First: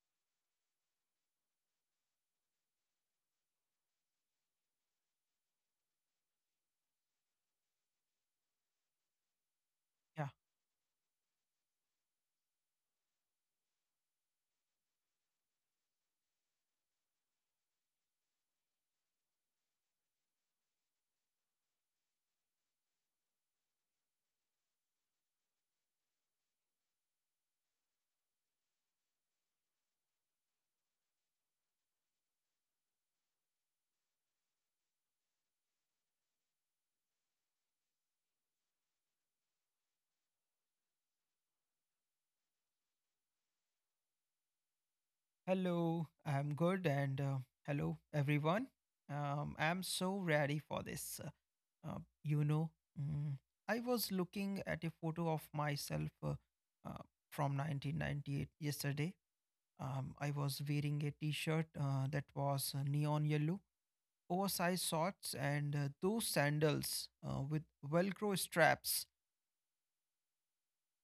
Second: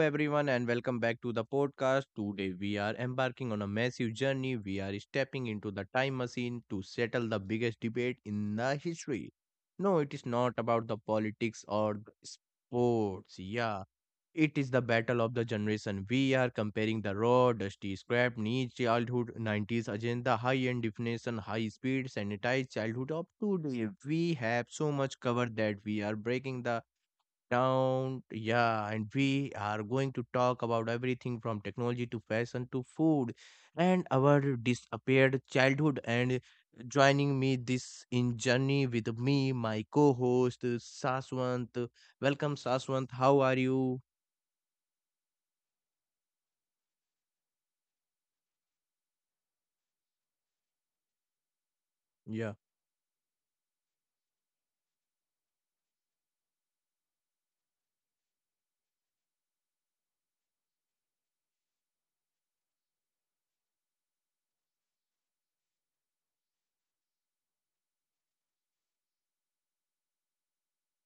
everyone, and welcome back to the podcast. Today, we are embarking on a massive journey. We are stepping into the time machine to settle the biggest debate in the history. No, it is Yeah. not about the politics or the sports. Yeah, it is the battle of the generation. We are comparing the raw, dusty, scrap, niche childhood, 90s agenda, high end definition, high speed, sanitized childhood up to today. We have so much covered that we are breaking the down, yeah, and we are going to talk about everything from technology to fashion to food and our disappeared childhood. And joining me this in journey with me, my co-host Saswant. Welcome, Saswant. How are you? Hello. I'm good. And hello, everyone. I'm so ready for this. Uh, you Yeah, know, mm, I was looking at a photo of myself uh, from 1998 yesterday. I was wearing a t shirt that was neon yellow, oversized shorts, and those sandals with Velcro straps.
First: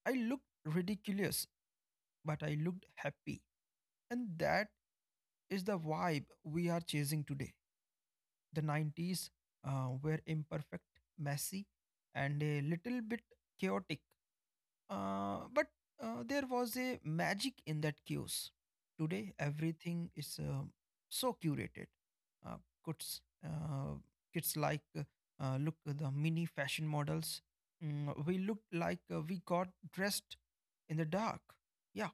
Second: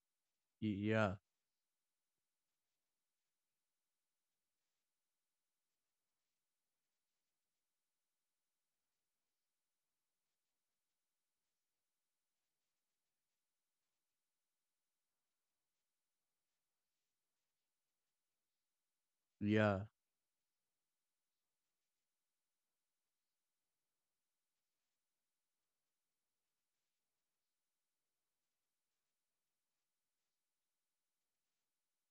I looked yeah, ridiculous, but I looked happy. And that is the vibe we are chasing today. The 90s were imperfect, messy, and a little bit chaotic, but there was a magic in that chaos. Today, yeah. everything is so curated. Uh, kids, uh, kids look at the mini fashion models. We looked like we got dressed in the dark. Yeah,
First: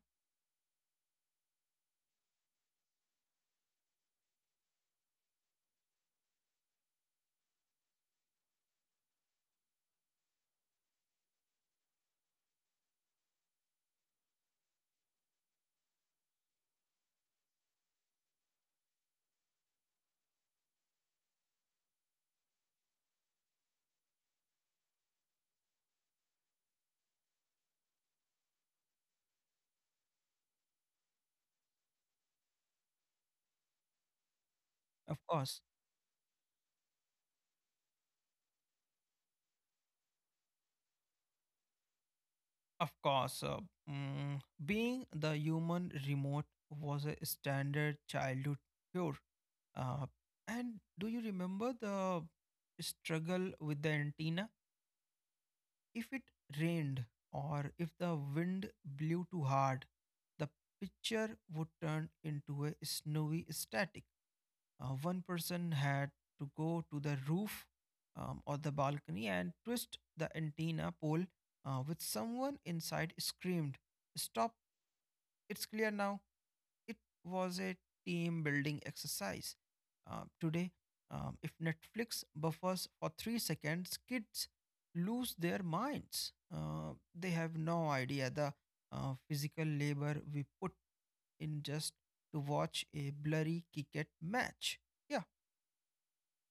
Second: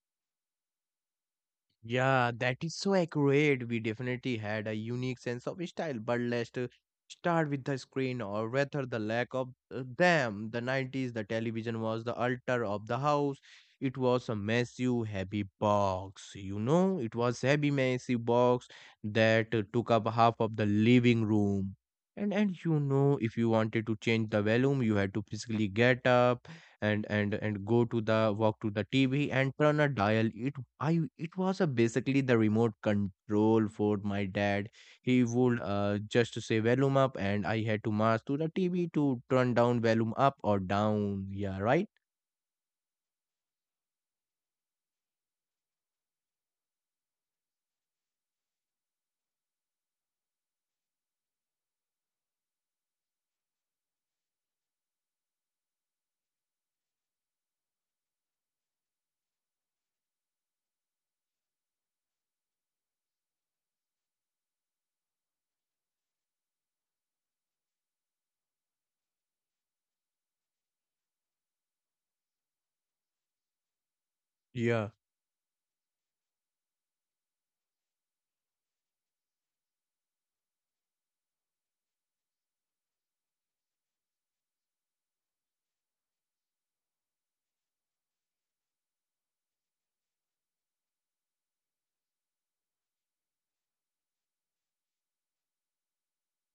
Yeah, that is so accurate. We definitely had a unique sense of style, but let's start with the screen or rather the lack of them. The 90s, the television was the altar of the house. It was a massive, heavy box. You know, it was heavy, massive box that took up half of the living room. And you know, if you wanted to change the volume, you had to physically get up and go to the walk to the TV and turn a dial. It was a basically the remote control for my dad. of He would course. Just say volume up, and I had to march to the TV to turn down volume up or down. Yeah, right. Of course, being the human remote was a standard childhood cure. Uh, and do you remember the struggle with the antenna? If it rained or if the wind blew too hard, the picture would turn into a snowy static. One person had to go to the roof or the balcony and twist the antenna pole, with someone inside screamed, "Stop, Yeah. it's clear now." It was a team building exercise. Today, if Netflix buffers for 3 seconds, kids lose their minds. They have no idea the physical labor we put in just to watch a blurry cricket match. Yeah,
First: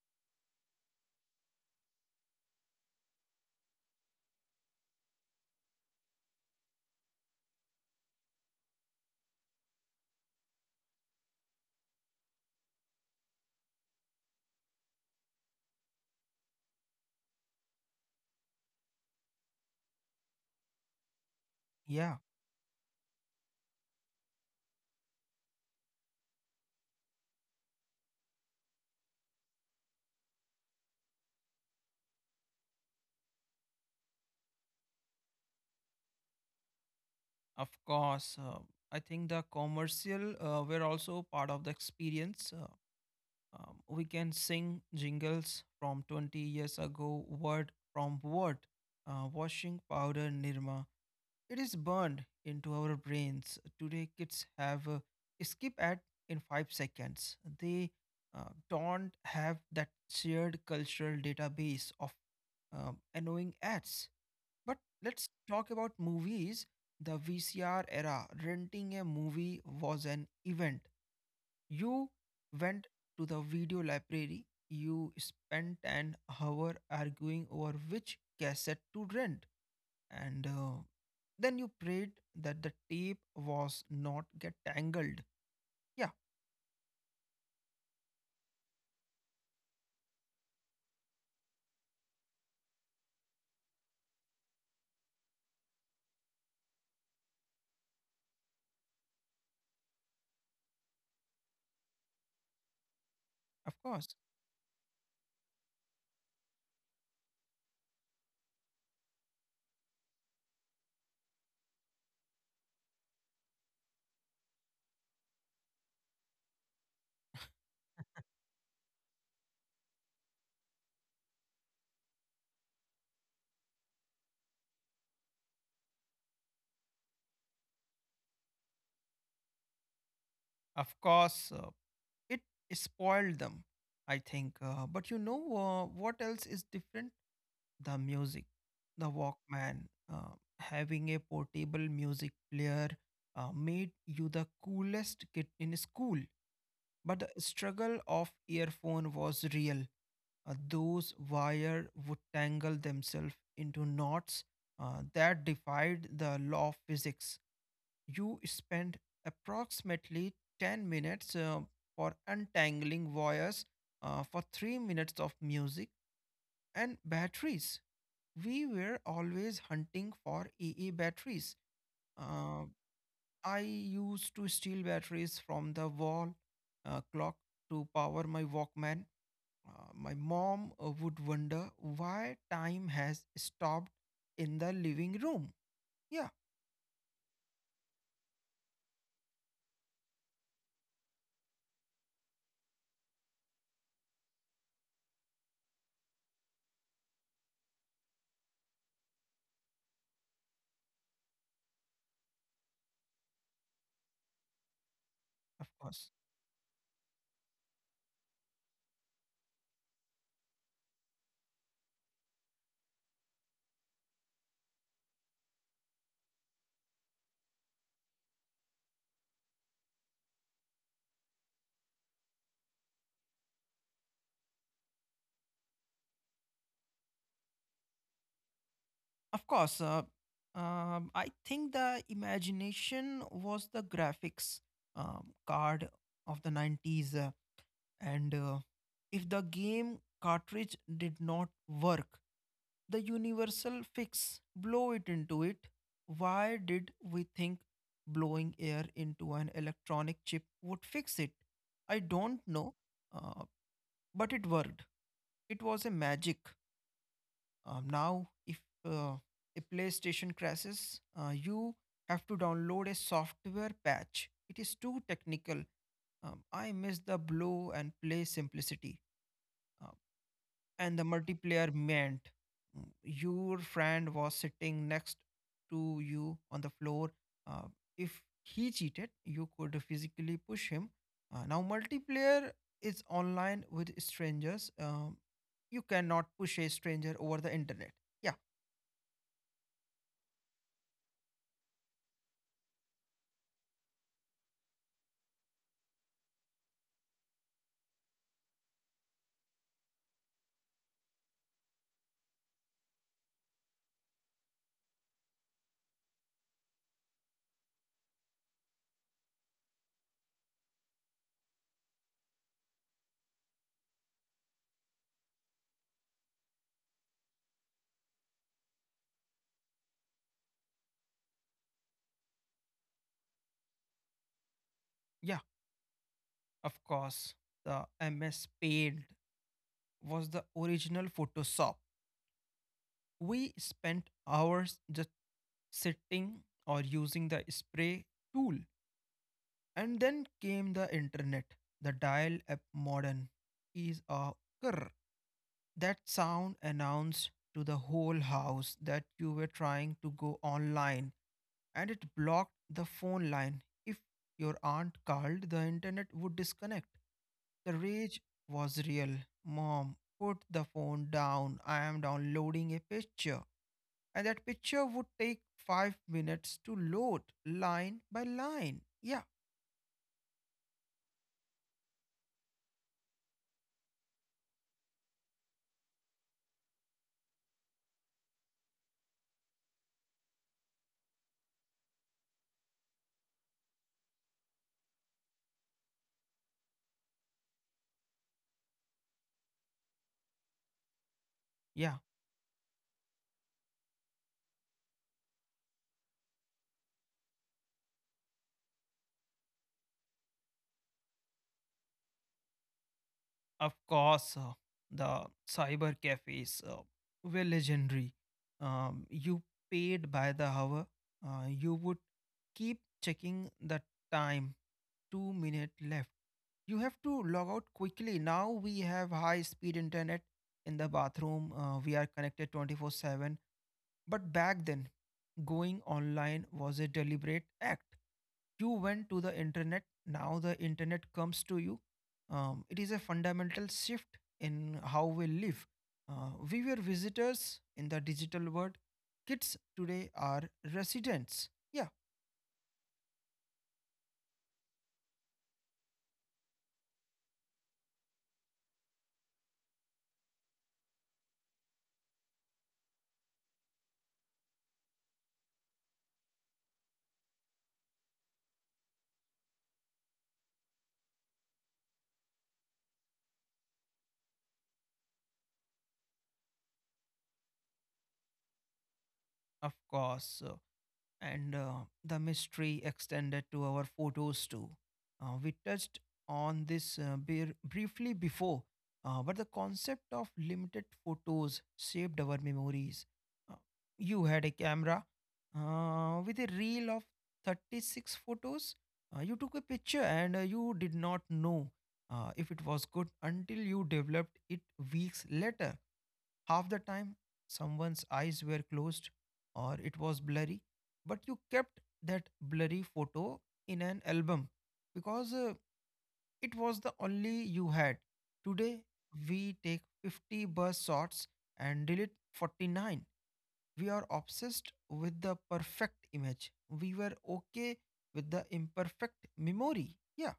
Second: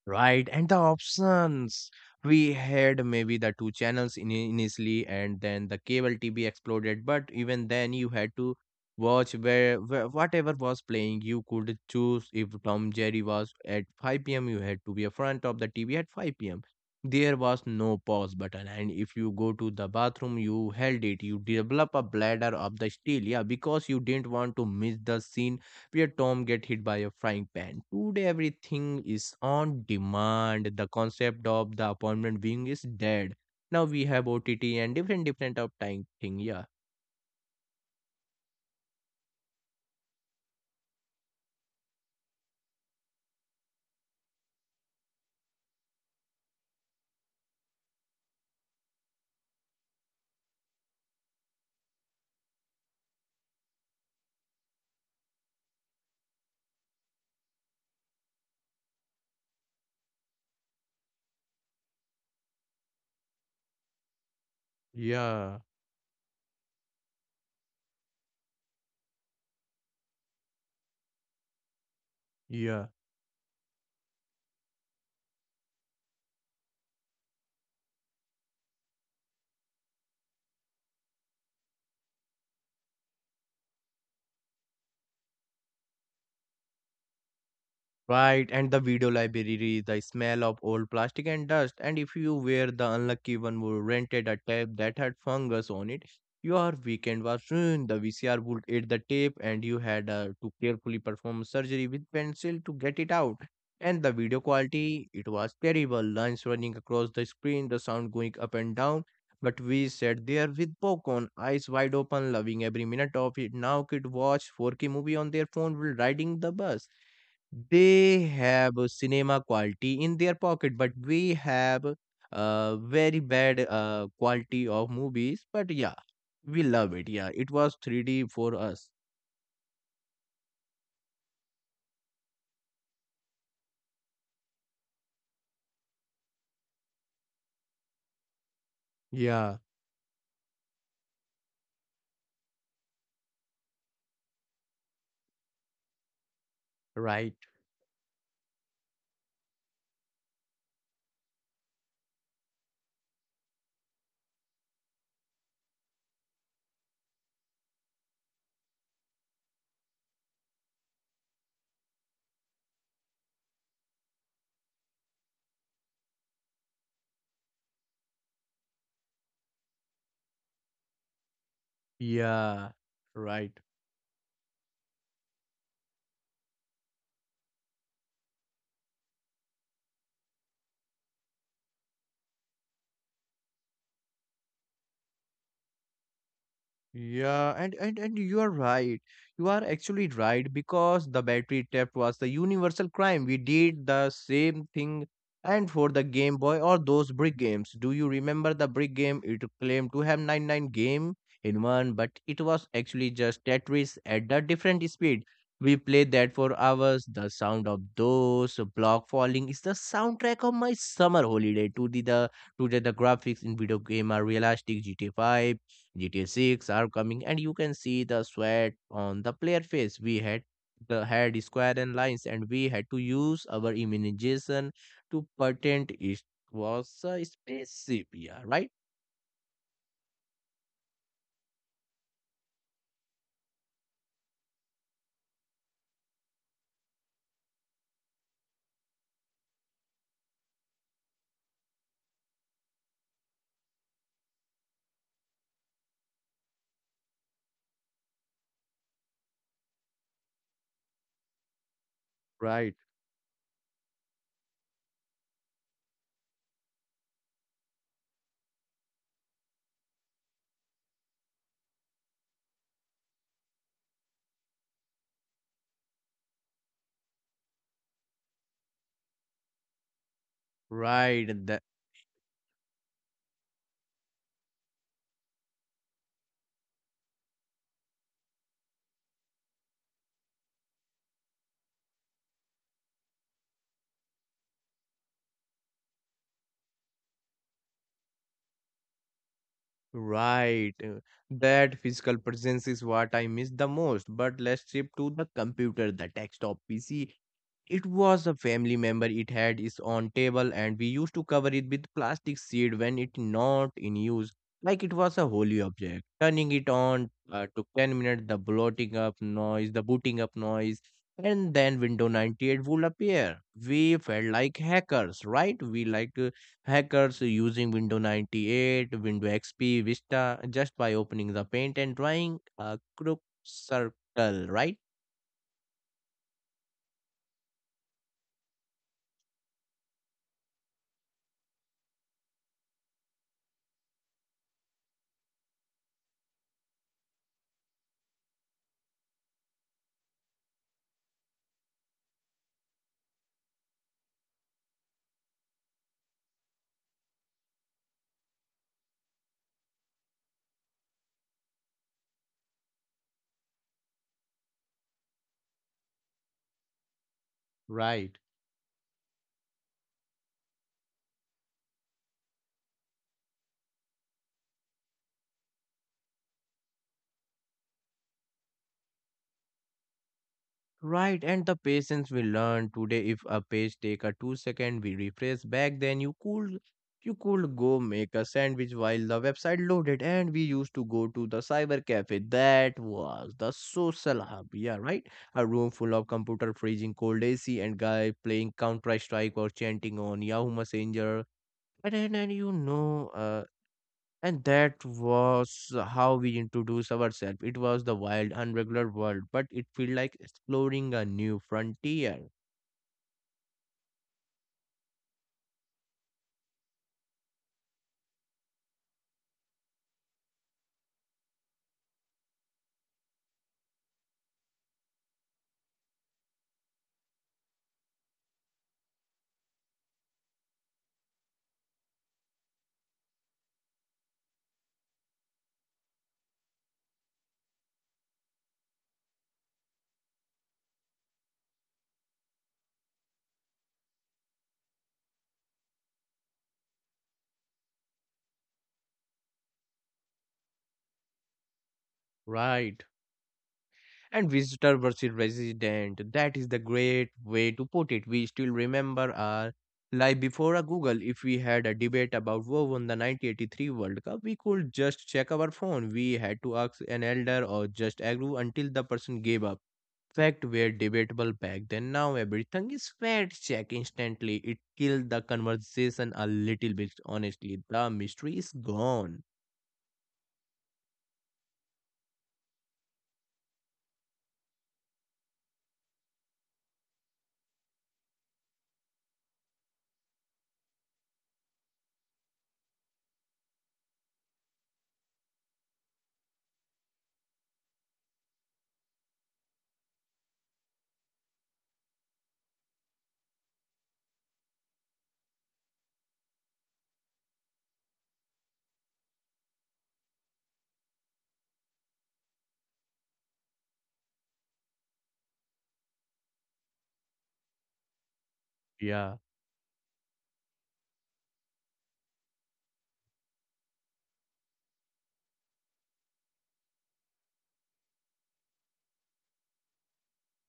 Right, and the options. We had maybe the two channels in initially, and then the cable TV exploded. But even then, you had to watch where whatever was playing, you could choose if Tom Jerry was at 5 p.m., you had to be in front of the TV at 5 p.m. There was no pause button, and if you go to the bathroom, you held it. You develop a yeah, bladder of the steel, yeah, because you didn't want to miss the scene where Tom get hit by a frying pan. Today everything is on demand. The concept of the appointment being is dead. Now we have OTT and different of time thing. Yeah. of course. I think the commercial were also part of the experience. We can sing jingles from 20 years ago, word from word. Washing powder Nirma. It is burned into our brains. Today, kids have a skip ad in 5 seconds. They don't have that shared cultural database of annoying ads. But let's Yeah, talk about movies. The VCR era, renting a movie was an event. You went yeah. to the video library. You spent an hour arguing over which cassette to rent. And Then you prayed that the tape was not get tangled. Yeah, Right, and the video library, the smell of old plastic and dust, and if you were the unlucky one who rented a tape that had fungus on it, your weekend was ruined. The VCR would eat the tape, and you had to carefully perform surgery with pencil to get it out. of And course. the video quality, it was terrible. Lines running across the screen, the sound going up and down. But we sat there with popcorn, eyes wide open, loving every minute of it. Now kid watch 4K movie on their phone while riding the bus. They have a cinema quality in their pocket, but we have very bad quality of movies. But yeah, we love it. Yeah, it was 3D for us. Of course, it spoiled them, I think. But you know what else is different? The music, the Yeah, Walkman, having a portable music player made you the coolest kid in school. But right. the struggle of earphone was real. Those wire would tangle themselves into knots that defied the law of physics. You spent approximately 10 minutes for untangling wires for 3 minutes of music, and batteries, we were always hunting for AA batteries. Uh, Yeah, right. I used to steal batteries from the wall clock to power my Walkman. My mom would wonder why time has stopped in the living room. Yeah, Yeah, and you are right. You are actually right because the battery theft was the universal crime. We did the same thing and for the Game Boy or those brick games. Do you remember the brick game? It claimed to have 99 game in one, but it was actually just Tetris at a different speed. of We course. played that for hours. The sound of those block falling is the soundtrack of my summer holiday. To the today the graphics in video game are realistic. GTA 5 GTA 6 are coming, and you can see the sweat on the player face. We had the had square and lines, and we had to use our imagination to patent it. Was a spaceship, yeah, right, Of course. I think the imagination was the graphics card of the 90s. And If the game cartridge did not work, the universal fix, blow it into it. Why did we think blowing air into an electronic chip would fix it? I don't know Right. uh, but it worked. It was a magic. Now if uh, a playstation crashes, you have to download a software patch. It is too technical. I miss the blow and play simplicity. Uh, and the right, that multiplayer meant your friend was sitting next to you on the floor. Uh, if he cheated, you could physically push him. Now, multiplayer is online with strangers. You cannot push a stranger over the internet. Yeah, right. uh, That physical presence is what I miss the most. But let's shift to the computer, the desktop PC. It was a family member. It had its own table, and we used to cover it with plastic sheet when it not in use, like it was a holy object. Turning it on took 10 minutes. The booting up noise, and then Windows 98 would appear. We felt like hackers, right? We like hackers using Windows 98, Windows XP, Vista, just by opening the paint and drawing a crooked circle, right? yeah, of course. The MS Paint was the original Photoshop. We spent hours just sitting or using the spray tool. And then came the internet, the dial up modem is a grr. That sound announced to the whole house that you were trying to go online, and it blocked the phone line. If your aunt called, the internet would disconnect. The Right. rage was real. Mom, put the phone down. I am downloading a picture. And that picture would take 5 minutes to load line by line. Yeah, Right, and the patience we learn today. If a page take a 2 second, we refresh back then you could go make a sandwich while the website loaded and we used to go to the cyber cafe. That was the social hub, yeah, right? A room full of computer freezing cold AC and guy playing Counter Strike or chanting on Yahoo Messenger. And yeah. then and you know and that was how we introduced ourselves. It was the wild, unregular world, but it felt like exploring a new frontier. Of course, the cyber cafes were legendary. You paid by the hour. You would keep checking the time. 2 minutes left. You have to log out quickly. Now we have high speed internet in the bathroom. We are connected 24/7. But back then, going online was a deliberate act. You went to the internet, now the internet comes to you. It is a fundamental shift in how we live. We were visitors in the digital world. Kids today are residents. Yeah, Right. And visitor versus resident. That is the great way to put it. We still remember our life before a Google. If we had a debate about who won the 1983 World Cup, we could just check our phone. We had to ask an elder or just argue until the person gave up. Fact were debatable back then. Now everything is fact checked instantly. It killed the conversation a little bit. Honestly, the mystery is gone. of course. And The mystery extended to our photos too. We touched on this briefly before, but the concept of limited photos shaped our memories. Uh, you had a camera with a reel of 36 photos. You took a picture, and you did not know if it was good until you developed it weeks later. Half the time, someone's eyes were closed or it was blurry, but you kept that blurry photo in an album because it was the only you had. Today, Yeah. we take 50 bus shots and delete 49. We are obsessed with the perfect image. We were okay with the imperfect memory. Yeah,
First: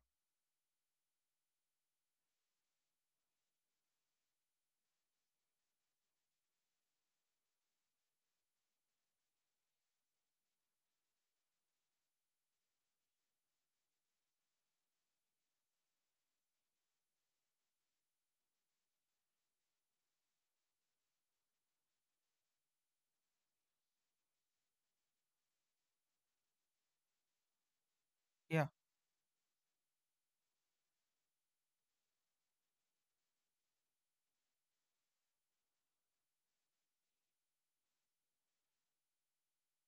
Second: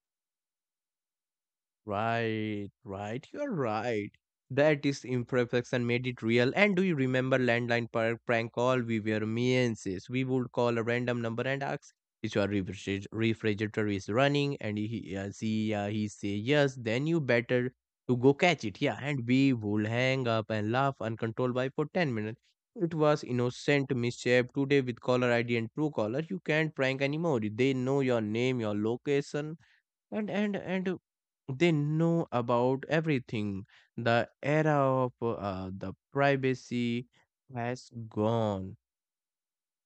Right, right. You're right. That is imperfection made it real. And do you remember landline prank call? We were meances. We would call a random number and ask if your refrigerator is running, and he say yes. Then you better to go catch it. Yeah, and we would hang up and laugh uncontrollably for 10 minutes. It was innocent mischief. Today with caller ID and true caller, you can't prank anymore. They know your name, yeah, your location and they know about everything. The era of the privacy has gone.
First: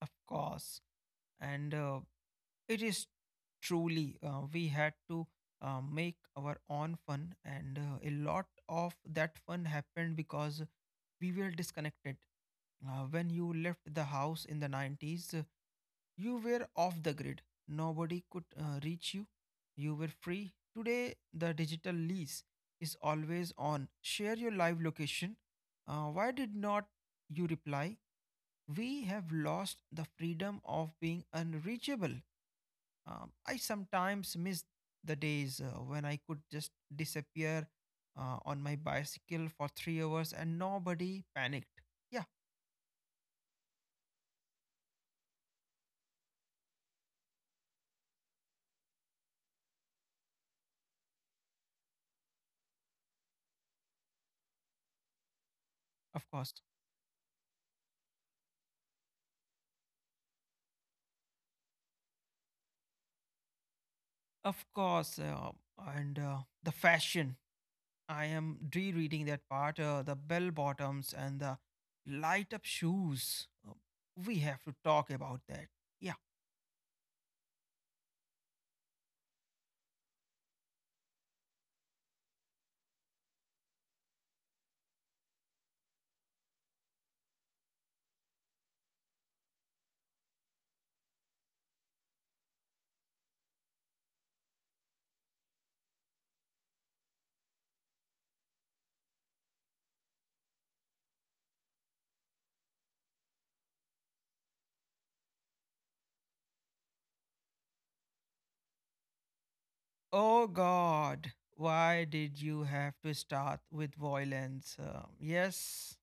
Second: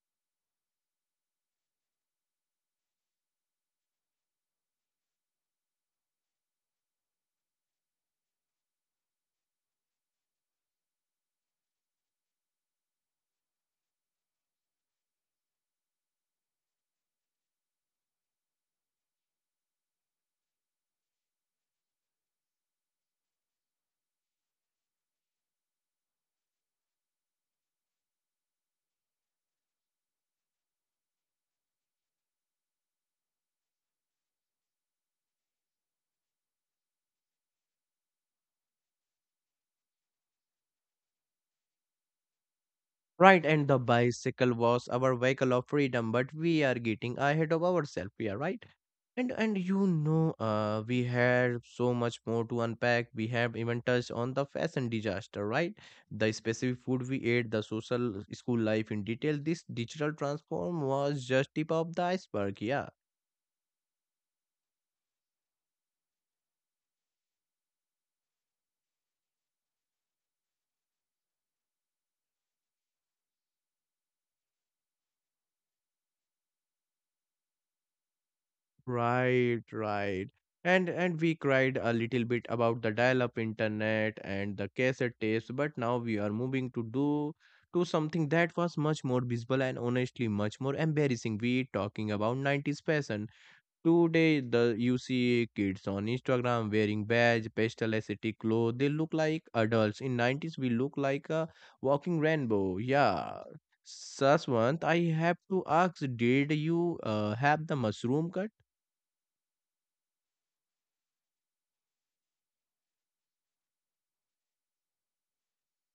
of course. And It is truly, we had to make our own fun, and a lot of that fun happened because we were disconnected. When you left the house in the 90s, you were off the grid. Nobody could reach you. You were free. Today, the digital lease is always on. Share your live location. Why did not you reply? We have lost the freedom of being unreachable. I sometimes miss the days when I could just disappear on my bicycle for 3 hours and nobody panicked. Yeah, Right, and the bicycle was our vehicle of freedom, but we are getting ahead of ourselves. Yeah, right. And you know We had so much more to unpack. We have even touched on the fashion disaster, right? of The course. specific food we ate, the social school life in detail. This digital transform was just tip of the iceberg. Yeah. Of course. And The fashion. I am rereading that part, the bell bottoms and the light up shoes. We have to talk about that. Yeah. Right, right. And we cried a little bit about the dial-up internet and the cassette tapes, but now we are moving to something that was much more visible and honestly much more embarrassing. We talking about 90s fashion. Today the you see kids on Instagram wearing beige, pastel aesthetic clothes. They look like adults. In 90s we look like a walking rainbow. Yeah. Saswant, I have to ask, did you have the mushroom cut? Oh, God. Why did you have to start with violence? Yes,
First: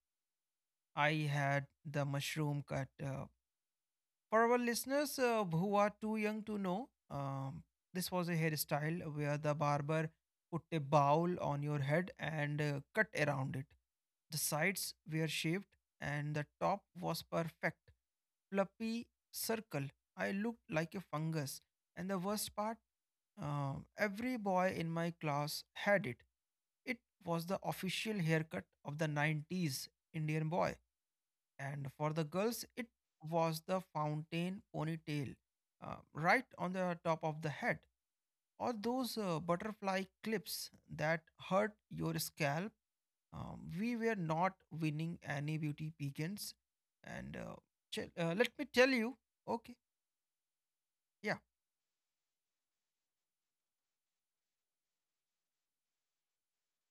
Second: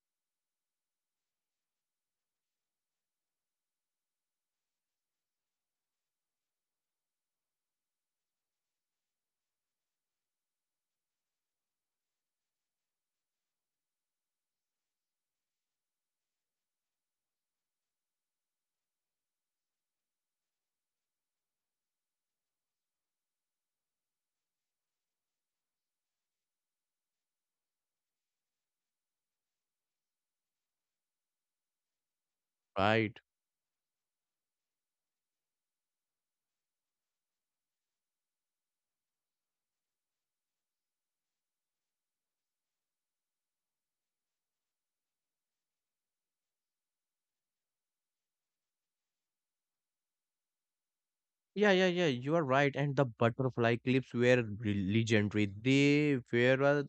I had the mushroom cut. For our listeners who are too young to know, this was a hairstyle where the barber put a bowl on your head and cut around it. The sides were shaved, and the top was perfect, fluffy circle. I looked like a fungus. And the worst part, uh, every boy in my class had it. It was the official haircut of the 90s Indian boy. And for the girls, it Right. was the fountain ponytail right on the top of the head, or those butterfly clips that hurt your scalp. We were not winning any beauty beacons. and uh, Let me tell you. Okay. Yeah, Yeah, yeah, yeah. You are right. And the butterfly clips were legendary. They were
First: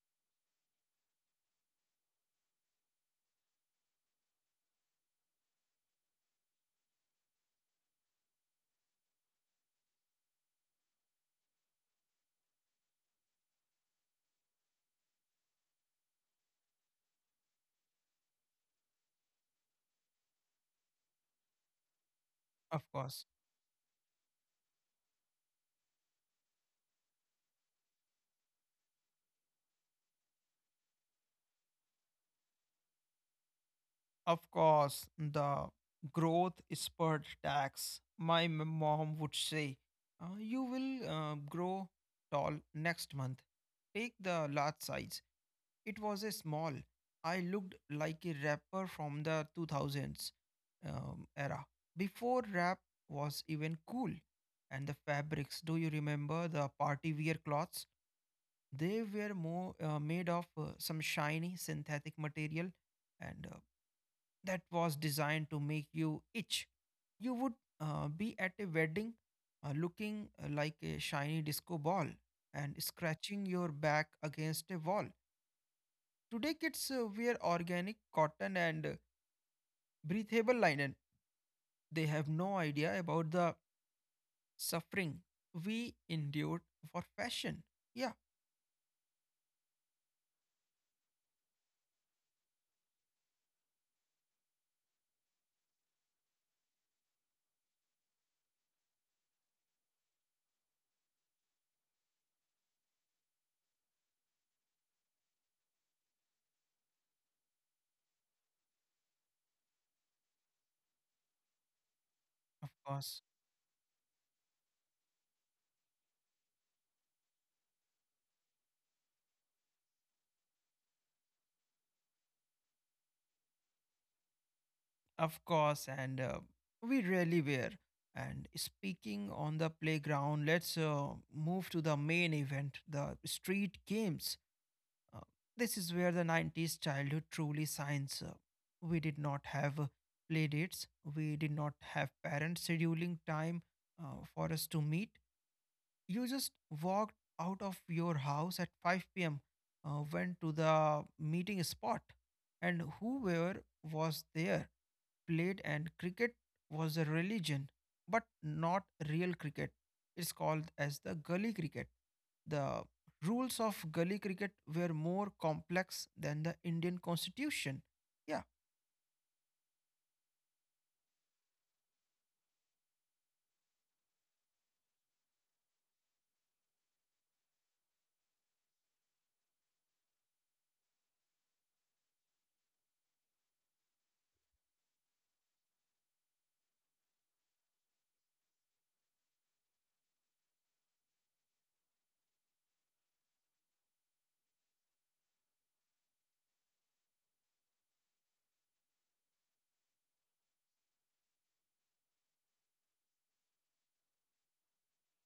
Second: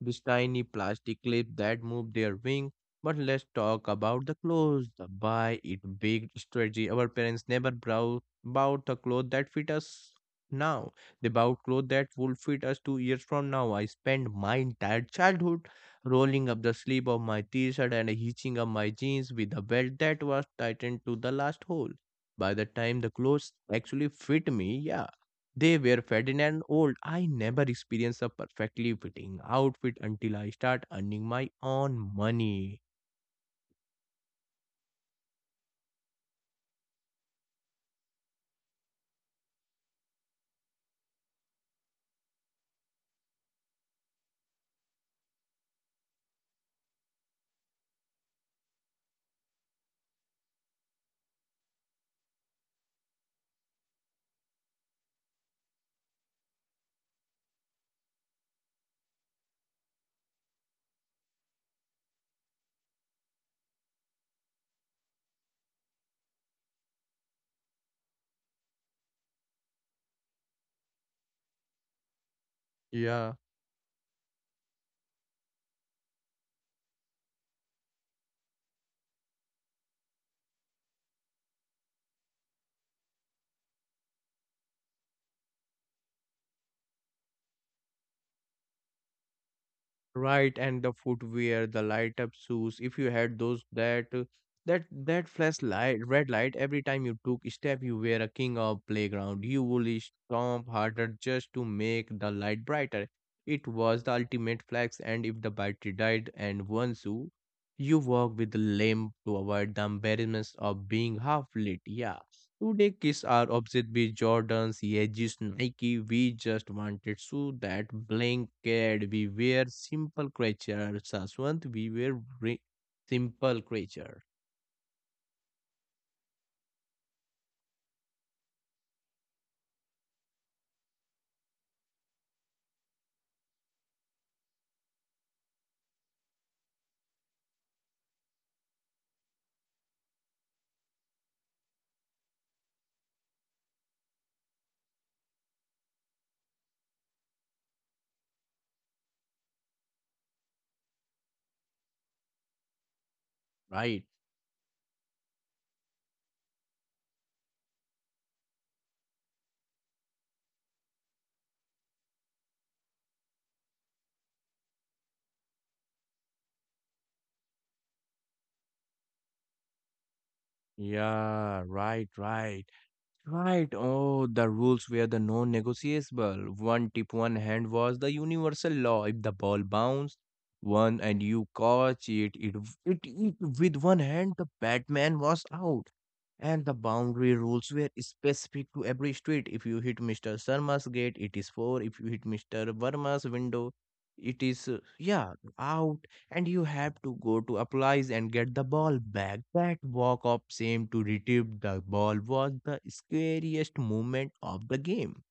this tiny plastic clip that moved their wing. But let's talk about the clothes. The buy it big strategy. Our parents never bought the clothes that fit us now. They bought clothes that will fit us 2 years from now. I spent my entire childhood rolling up the sleeve of my t-shirt and hitching up my jeans with a belt that was tightened to the last hole. By the of time the course. clothes actually fit me, yeah, they were faded and old. I never experienced a perfectly fitting outfit until I start earning my own money. Of course, the growth spurt tax. My mom would say, You will grow tall next month. Take the large size." It was a small. I looked like a rapper from the 2000s era. Before rap was even cool. And the fabrics, do you remember the party wear cloths? They were more made of some shiny synthetic material, and that was designed to make you itch. You would be at a wedding looking like a shiny disco ball and Yeah. scratching your back against a wall. Today, kids wear organic cotton and breathable linen. They have no idea about the suffering we endured for fashion. Yeah, Right, and the footwear, the light up shoes. If you had those that flashlight, red light every time you took step, you were a king of playground. You would stomp harder just to make the light brighter. It was the ultimate flex, and if the battery died and one shoe, you walk with the limp to avoid the embarrassment of being half lit. Yeah. of Today, kids course. are obsessed with Jordans, Yeezys, Nike. We just wanted shoe that blanket. We were simple creatures, Saswant. We were simple creatures, Of course, and we really were. And speaking on the playground, let's move to the main event, the street games. Uh, this is where the 90s childhood truly shines. We did not have play dates, we did not have parents scheduling time for us to meet. You just walked out of your house at 5 p.m., went to the meeting spot, and whoever right? was there played. And cricket was a religion, but not real cricket. It's called as the gully cricket. The rules of gully cricket were more complex than the Indian constitution. Yeah, Yeah, right, right. Right. Oh, the rules were the non-negotiable. One tip, one hand was the universal law. If the ball bounced one and you catch it with one hand, the Batman was out. And the boundary rules were specific to every street. If you hit Mr. Sharma's gate, it is four. If you hit Mr. Verma's window, it is yeah out and you have to go to applies and get the ball back. That walk up same to retrieve the ball was the scariest moment of the game.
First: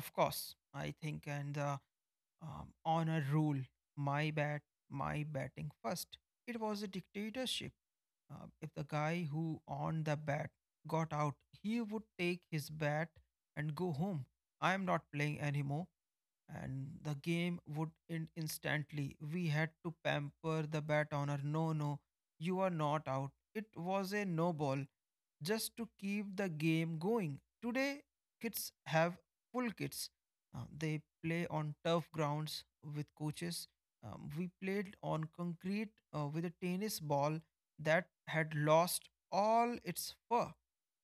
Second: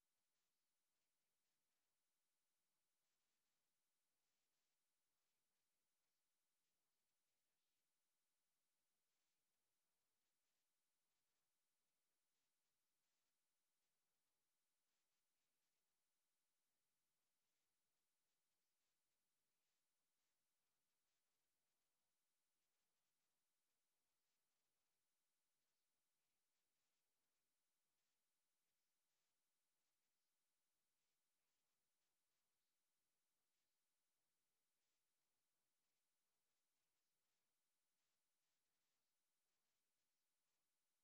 of course. I think, and the honor rule, my bat, my batting first, it was a dictatorship. If the guy who on the bat got out, he would take his bat and go home. "I am not playing anymore," and the game would end instantly. We had to pamper the bat owner. "No, no, you are not out. It was a no ball," just to keep the game going. Today, kids have full kits. They play on turf grounds with coaches. We played on concrete with a tennis ball that had lost all its fur.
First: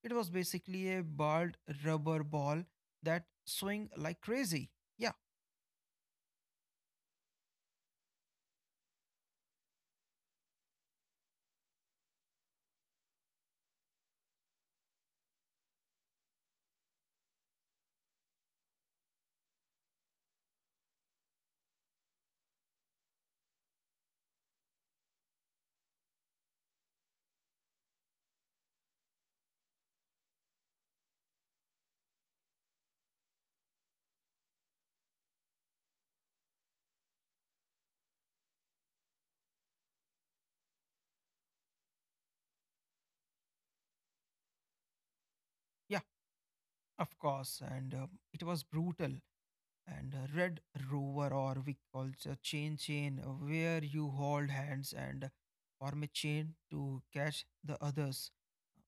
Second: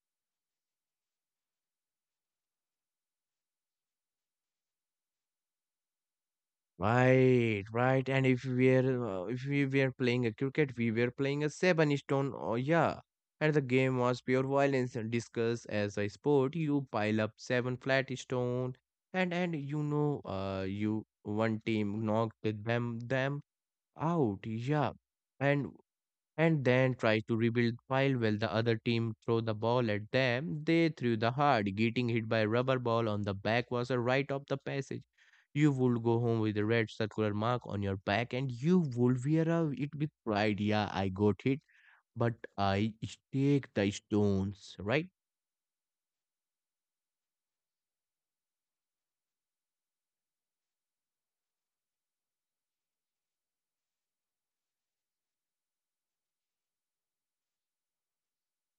It was basically a bald rubber ball that swung like crazy. Yeah, Right, right. And if we were playing a cricket, we were playing a seven stone. Oh yeah. And the game was pure violence and discuss as a sport. You pile up seven flat stone, and you know, you one team knocked them out. Yeah, and and then try to rebuild while the other team throw the ball at them. They threw the hard, getting hit by a rubber ball on the back was a rite of the passage. You would go home with a red circular mark on your back and you would wear it with pride. Yeah, I got hit, but I take the stones, right? yeah, of course. And it was brutal. And Red Rover, or we call it a chain chain, where you hold hands and form a chain to catch the others.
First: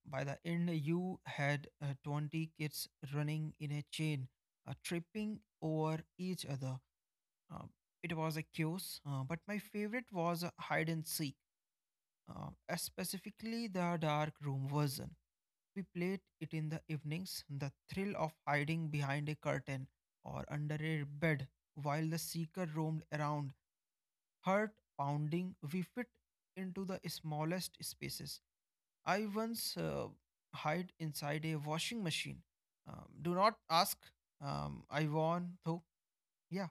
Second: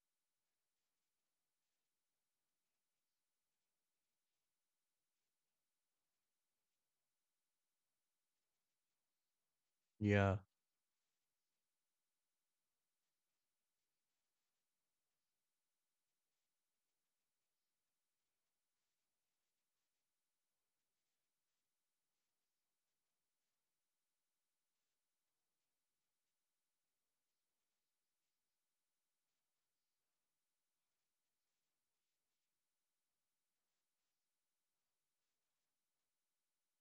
By the end, you had 20 kids running in a chain, tripping over each other. Uh, it was a chaos, but my favorite Yeah. was hide and seek, specifically the dark room version we played it in the evenings, the thrill of hiding behind a curtain or under a bed while the seeker roamed around. Heart pounding, we fit into the smallest spaces. I once hide inside a washing machine. Do not ask. I won, though. Yeah,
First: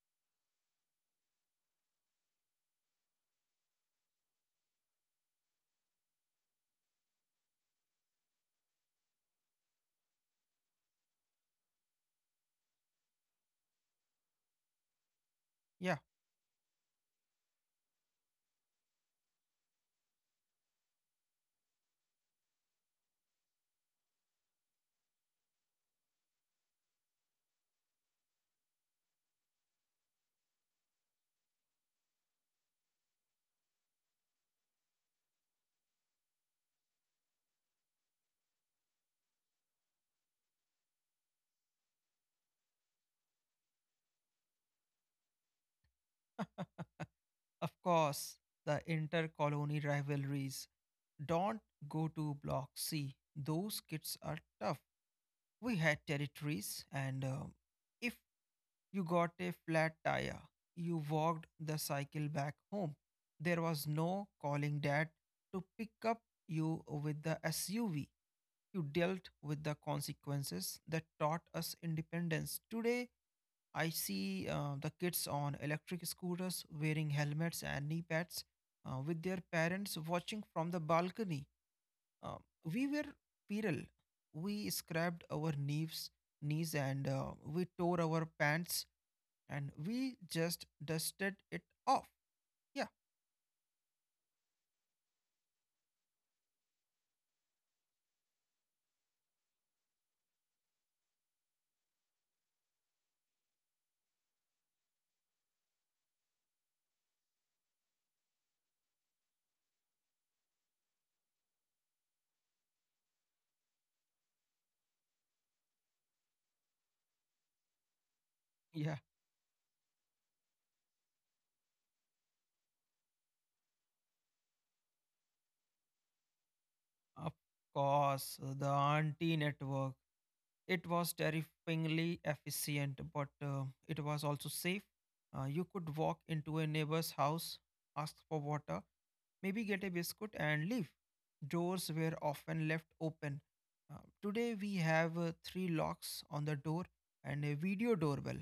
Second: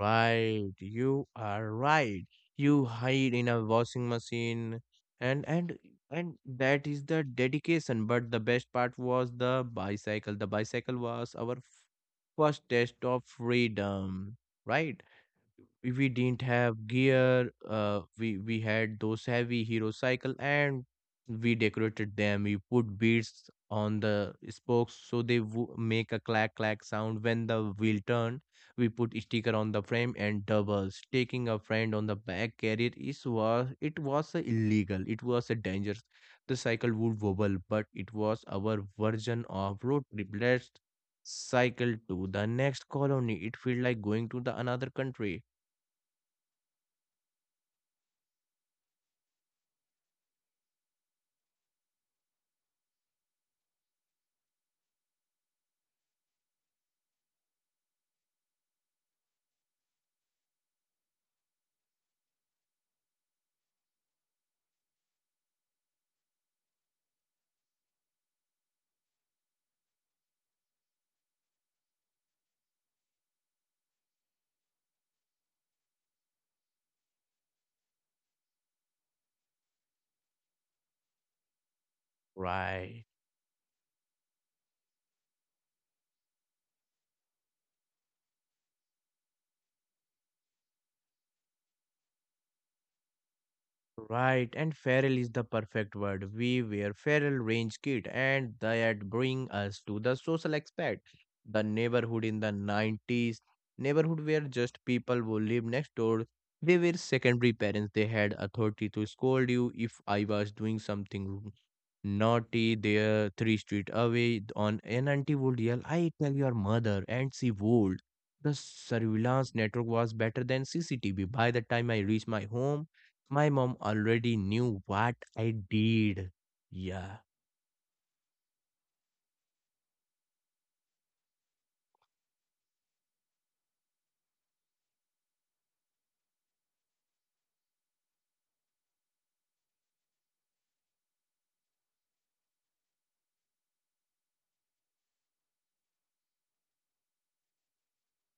Right, you are right. You hide in a washing machine and and and that is the dedication. But the best part was the bicycle. The bicycle was our first test of freedom, right? yeah, We didn't have gear, we had those heavy hero cycle, and we decorated them. We put beads on the spokes so they make a clack clack sound when the wheel turn. We put sticker on the frame, and doubles taking a friend on the back carrier is was it was a illegal, it was a dangerous. The cycle would wobble, but it was our version of road trip. Let's cycle to the next colony. It felt like going to the another country. of course. The intercolony rivalries. Don't go to Block C. Those kids are tough. We had territories and if you got a flat tire, you walked the cycle back home. There was no calling dad to pick up you with the SUV. You dealt with the consequences. That taught us independence. Today I see the kids on electric scooters wearing helmets and knee pads, with their parents watching from the balcony. um, we Right, were viral. We scrapped our knees, and we tore our pants, and we just dusted it off. Yeah, right. And feral is the perfect word. We were feral range kid, and that bring us to the social aspect. The neighborhood in the 90s, neighborhood where just people who live next door, they were secondary parents. They had authority to scold you if I was doing something naughty. They're three street away on an auntie would yell, I tell your mother, and she would. The yeah. surveillance network was better than CCTV. By the time I reached my home, my mom already knew what I did. Yeah, Of course, the auntie network. It was terrifyingly efficient, but it was also safe. You could walk into a neighbor's house, ask for water, maybe get a biscuit and leave. Doors were often left open. Uh, Today we have three locks on the door and a video doorbell.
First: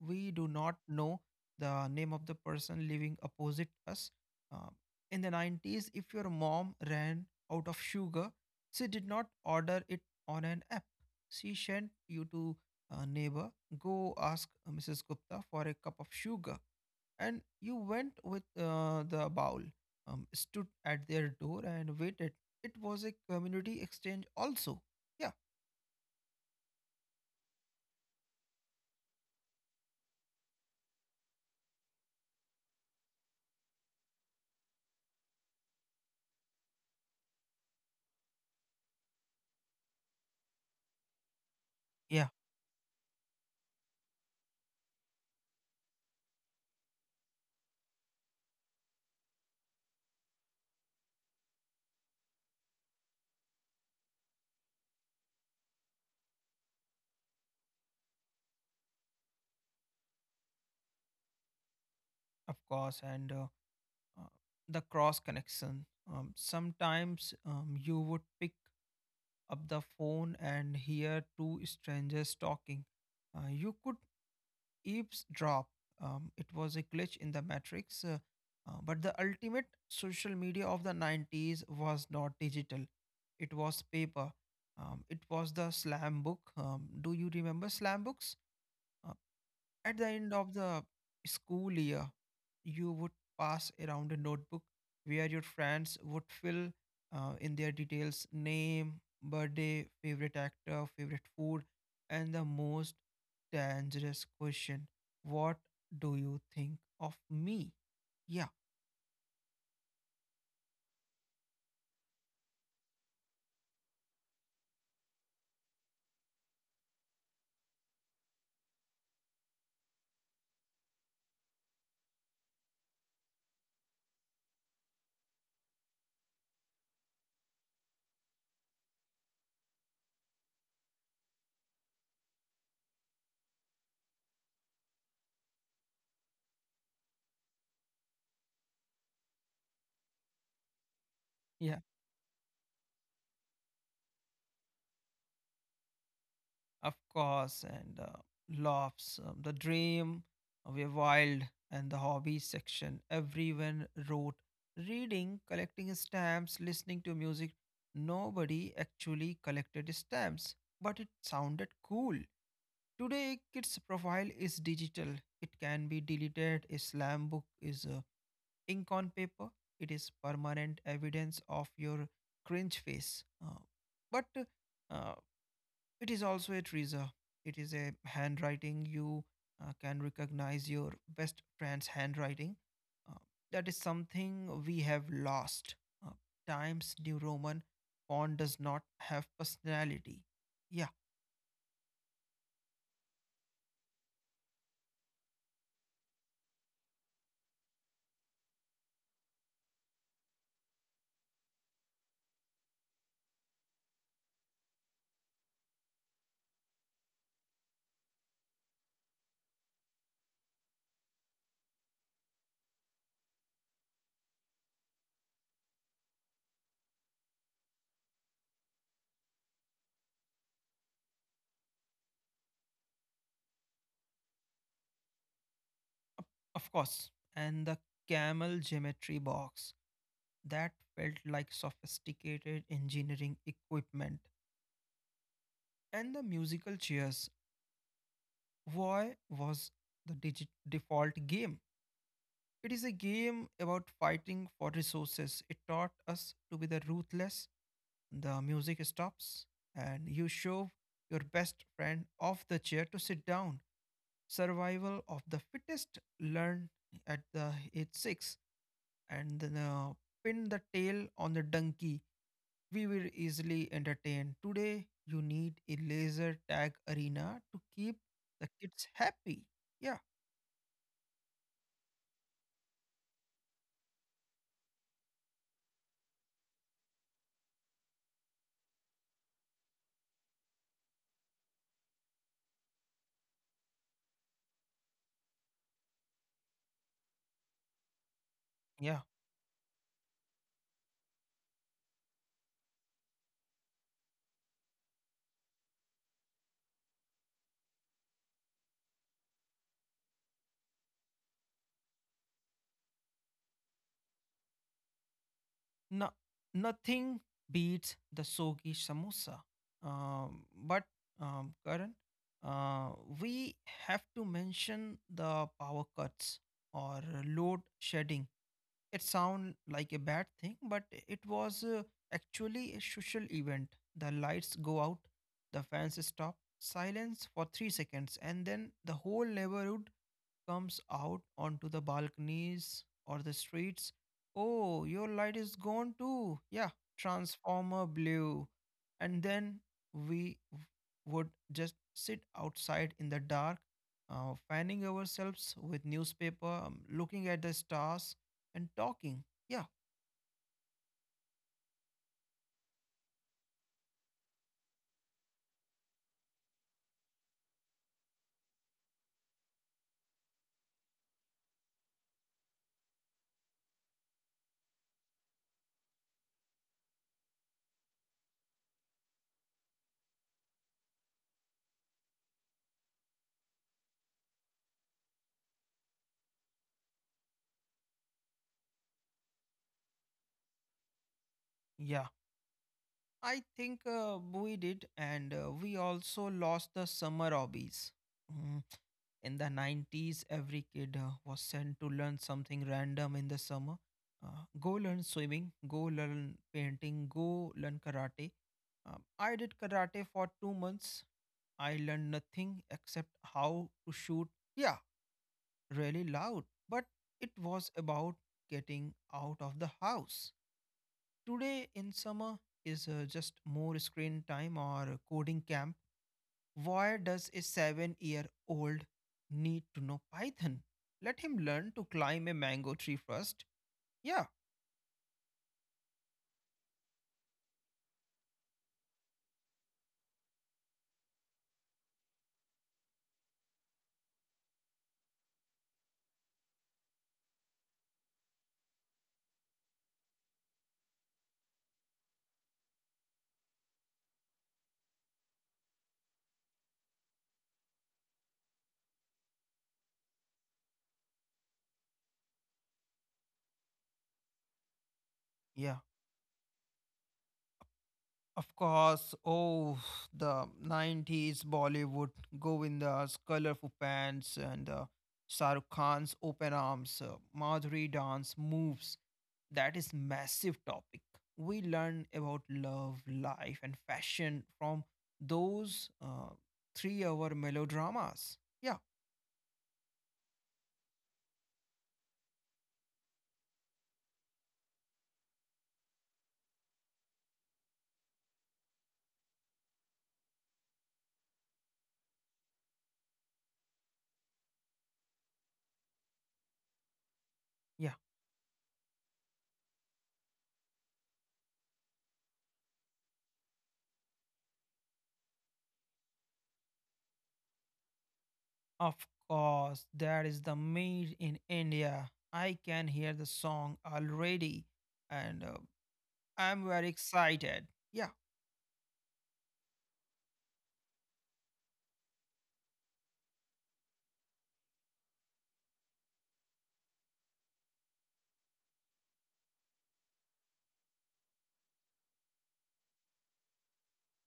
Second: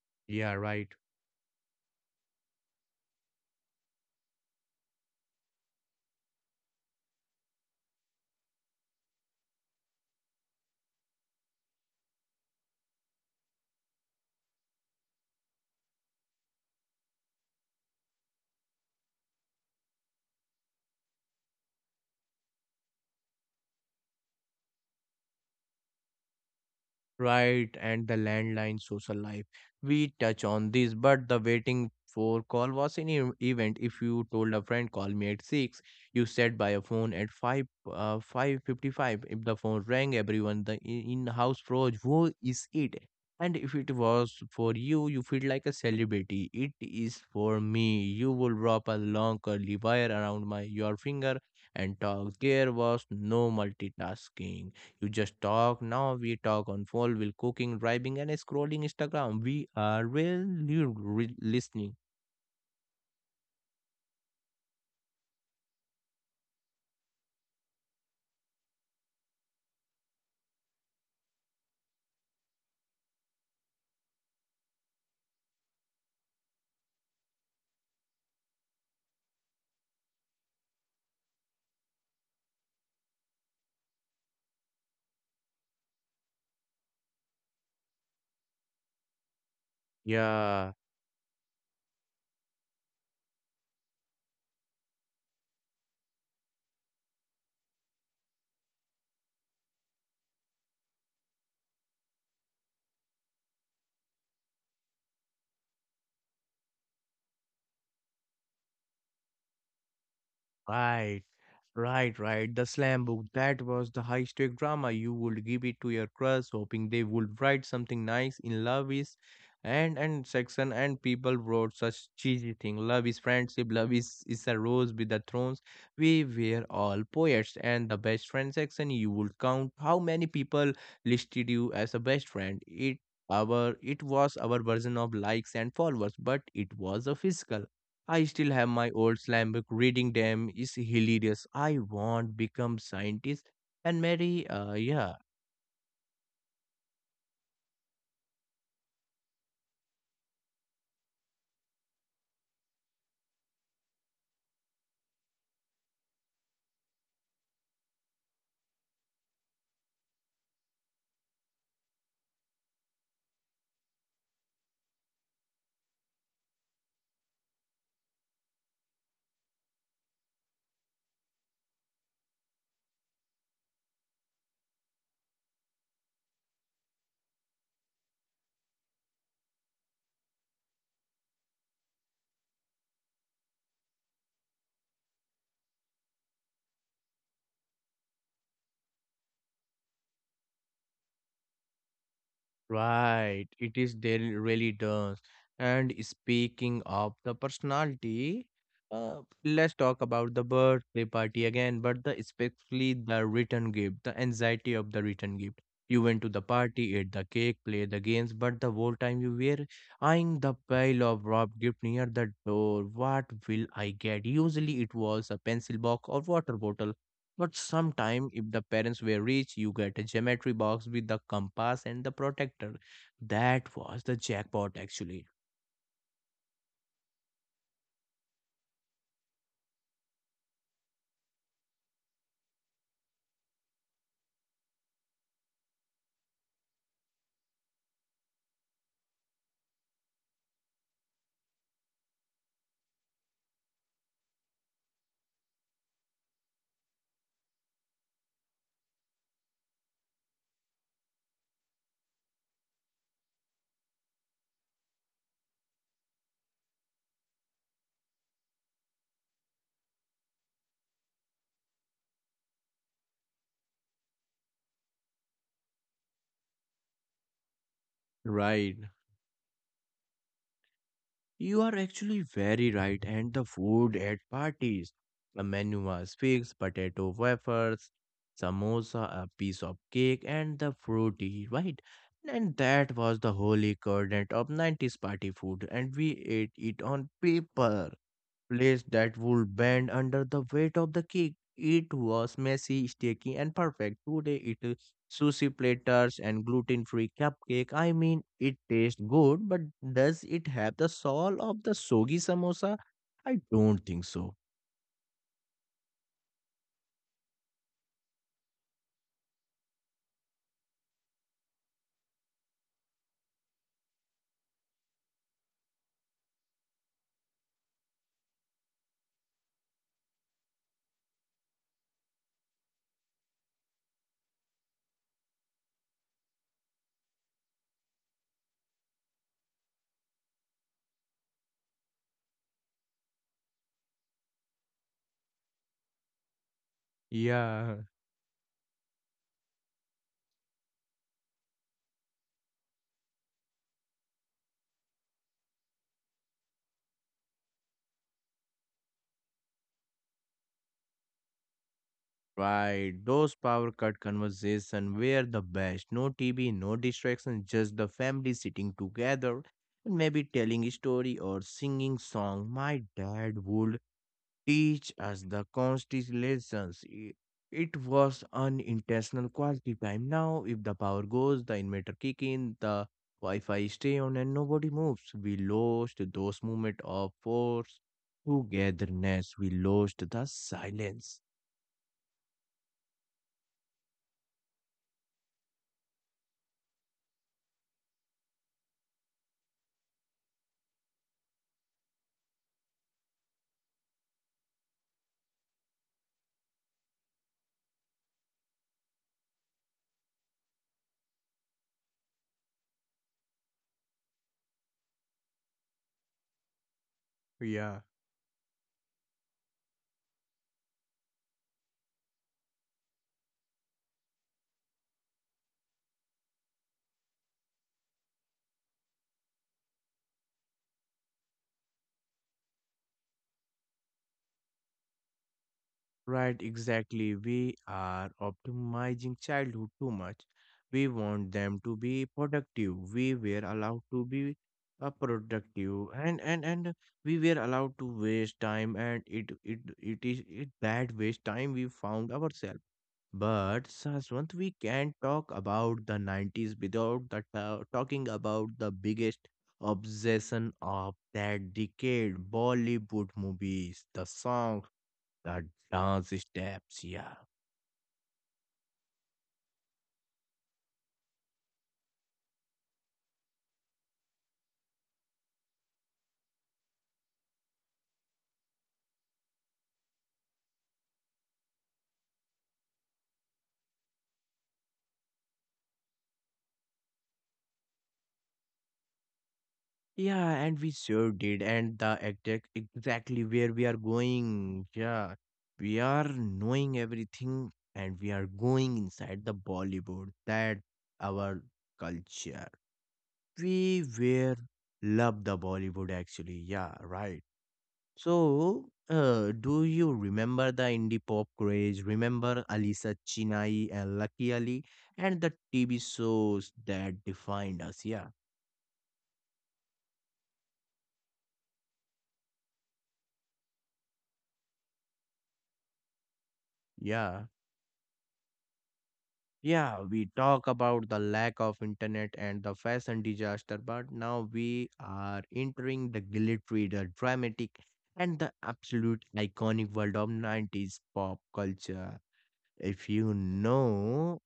We do yeah, not right. know the name of the person living opposite us. Uh, in the 90s, if your mom ran out of sugar, she did not order it on an app. She sent you to a neighbor. Go ask Mrs. Gupta for a cup of sugar. And you went with the bowl, stood at their door and waited. It was a community exchange, also. Yeah, Right, and the landline social life. We touch on this, but the waiting for call was an event. If you told a friend, call me at 6, you sat by a phone at 5, 5:55. If the phone rang, everyone the in the house froze. yeah, Who is it? And if it was for you, you feel like a celebrity. It is for me. You will wrap a long curly wire around my your finger and talk. There was no multitasking. You just talk. Now we talk on phone while cooking, driving, and scrolling Instagram. We are really listening. of course. And uh, the cross connection. Sometimes you would pick up the phone and hear 2 strangers talking. You could eavesdrop. It was a glitch in the matrix. But the ultimate social media of the 90s was not digital, it was paper. It was the slam book. Do you remember slam books? Uh, at the end of Yeah. the school year, you would pass around a notebook where your friends would fill in their details: name, birthday, favorite actor, favorite food, and the most dangerous question: what do you think of me? Yeah, Right, right, right. The slam book, that was the high stake drama. You would give it to your crush, hoping they would write something nice in love is and section, and people wrote such cheesy thing. Love is friendship, love is a rose with the thorns. We were all poets, and the best friend section, you would count how many people listed you as a best friend. It was our version of likes and followers, but it was a physical. I still have my old slam book. Reading them is hilarious. I want become scientist and marry. Yeah. of course, and laughs, the dream, we're wild, and the hobby section. Everyone wrote reading, collecting stamps, listening to music. Nobody actually collected stamps, but it sounded cool. Today, kids' profile is digital. It can be deleted. A slam book is ink on paper. It is permanent evidence of your cringe face. But uh, it is also a treasure. It is a handwriting. You can recognize your best friend's handwriting. Uh, that is something we have lost. Uh, Times New Roman font does not have personality. Yeah, Right, it is there really does. And speaking of the personality, uh, let's talk about the birthday party again, but the especially the return gift, the anxiety of the return gift. You went to the party, ate the cake, played the games, but the whole time you were eyeing the pile of wrapped gift near the door. What will I get? Usually it was a pencil box or water bottle, but sometime, if the parents were rich, you get a geometry box with the compass and the protector. That was the jackpot, actually. of course. And the camel geometry box that felt like sophisticated engineering equipment. And the musical chairs. Why was the digit default game? It is a game about fighting for resources. It taught us to be the ruthless. The music stops, and you shove your best friend off the chair to sit down. Survival of the fittest learned at the age 6, and then pin the tail on the donkey. We were easily entertained. Today, you need a laser tag arena to keep the Right. kids happy. Yeah, You are actually very right. And the food at parties. The menu was fixed potato wafers, samosa, a piece of cake, and the fruity, right? And that was the holy coordinate of 90s party food. And we ate it on paper place yeah. that would bend under the weight of the kick. It was messy, sticky, and perfect. Today it is sushi platters and gluten-free cupcake. I mean, it tastes good, but does it have the soul of the soggy samosa? I don't think so. No, nothing beats the sogi samosa. But Karan, uh, we have to mention the power cuts or load shedding. It sounds like a bad thing, but it was actually a social event. The lights go out, the fans stop, silence for 3 seconds, and then the whole neighborhood comes out onto the balconies or the streets. Oh, your light is gone too. Yeah, Yeah. transformer blue. And then we w- would just sit outside in the dark, fanning ourselves with newspaper, looking at the stars and talking. Yeah, Right, those power cut conversation were the best. No TV, no distractions, just the family sitting together and maybe telling a story or singing song. My dad would teach us the constellations. It was unintentional quality time. Now, if the power goes, the inverter kick in, the Wi-Fi stay on, and nobody moves. We lost those moment of force togetherness. We lost the silence. yeah. I think we did, and we also lost the summer hobbies. Mm, In the 90s, every kid was sent to learn something random in the summer. Go learn swimming, go learn painting, go learn karate. I did karate for 2 months. I learned nothing except how to shoot. Yeah, really loud, but it was Yeah. about getting out of the house. Today in summer is just more screen time or coding camp. Why does a 7 year old need to know Python? Let him learn to climb a mango tree first. Yeah, Right, exactly. We are optimizing childhood too much. We want them to be productive. We were allowed to be productive, and we were allowed to waste time, and it is it that waste time we found ourselves. But Saswant, we can't talk about the 90s without the talking about the biggest obsession of that decade, Bollywood movies, the songs, the yeah. dance steps, yeah. Of course, oh, the 90s Bollywood, Govinda's colorful pants and Shah Rukh Khan's open arms, Madhuri dance moves. That is massive topic. We learn about love, life and fashion from those 3-hour melodramas. Yeah, Yeah, and we sure did, and the exactly where we are going, yeah, we are knowing everything, and we are going inside the bollywood that our culture, we were love the bollywood actually, yeah, right. yeah, So do you remember the indie pop craze? Remember Alisa Chinai and Lucky Ali and the TV shows that defined us? Yeah. of course, that is the made in India. I can hear the song already and I'm very Yeah, excited. Yeah, yeah, we talk about the lack of internet and the fashion disaster, but now we are entering the glittery, the dramatic, and the absolute iconic world of 90s pop culture. If you know,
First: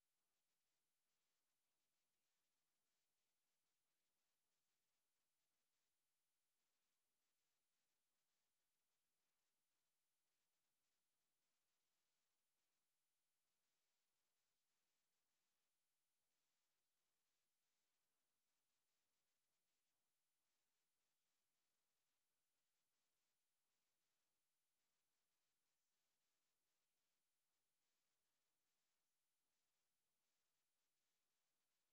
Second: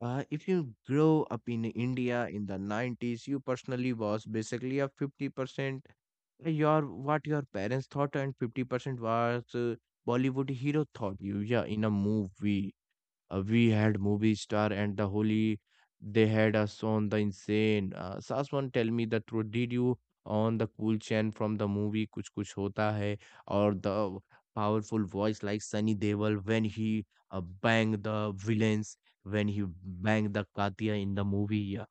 if you grow up in India in the 90s, you personally was basically a 50% your what your parents thought, and 50% was Bollywood hero thought you, yeah, in a movie. We had movie star and the holy. They had us on the insane. Saswan, tell me the truth. Did you on the cool chant from the movie Kuch Kuch Hota Hai, or the powerful voice like Sunny Deol when he banged the villains, when he banged the Katya in the movie? Yeah.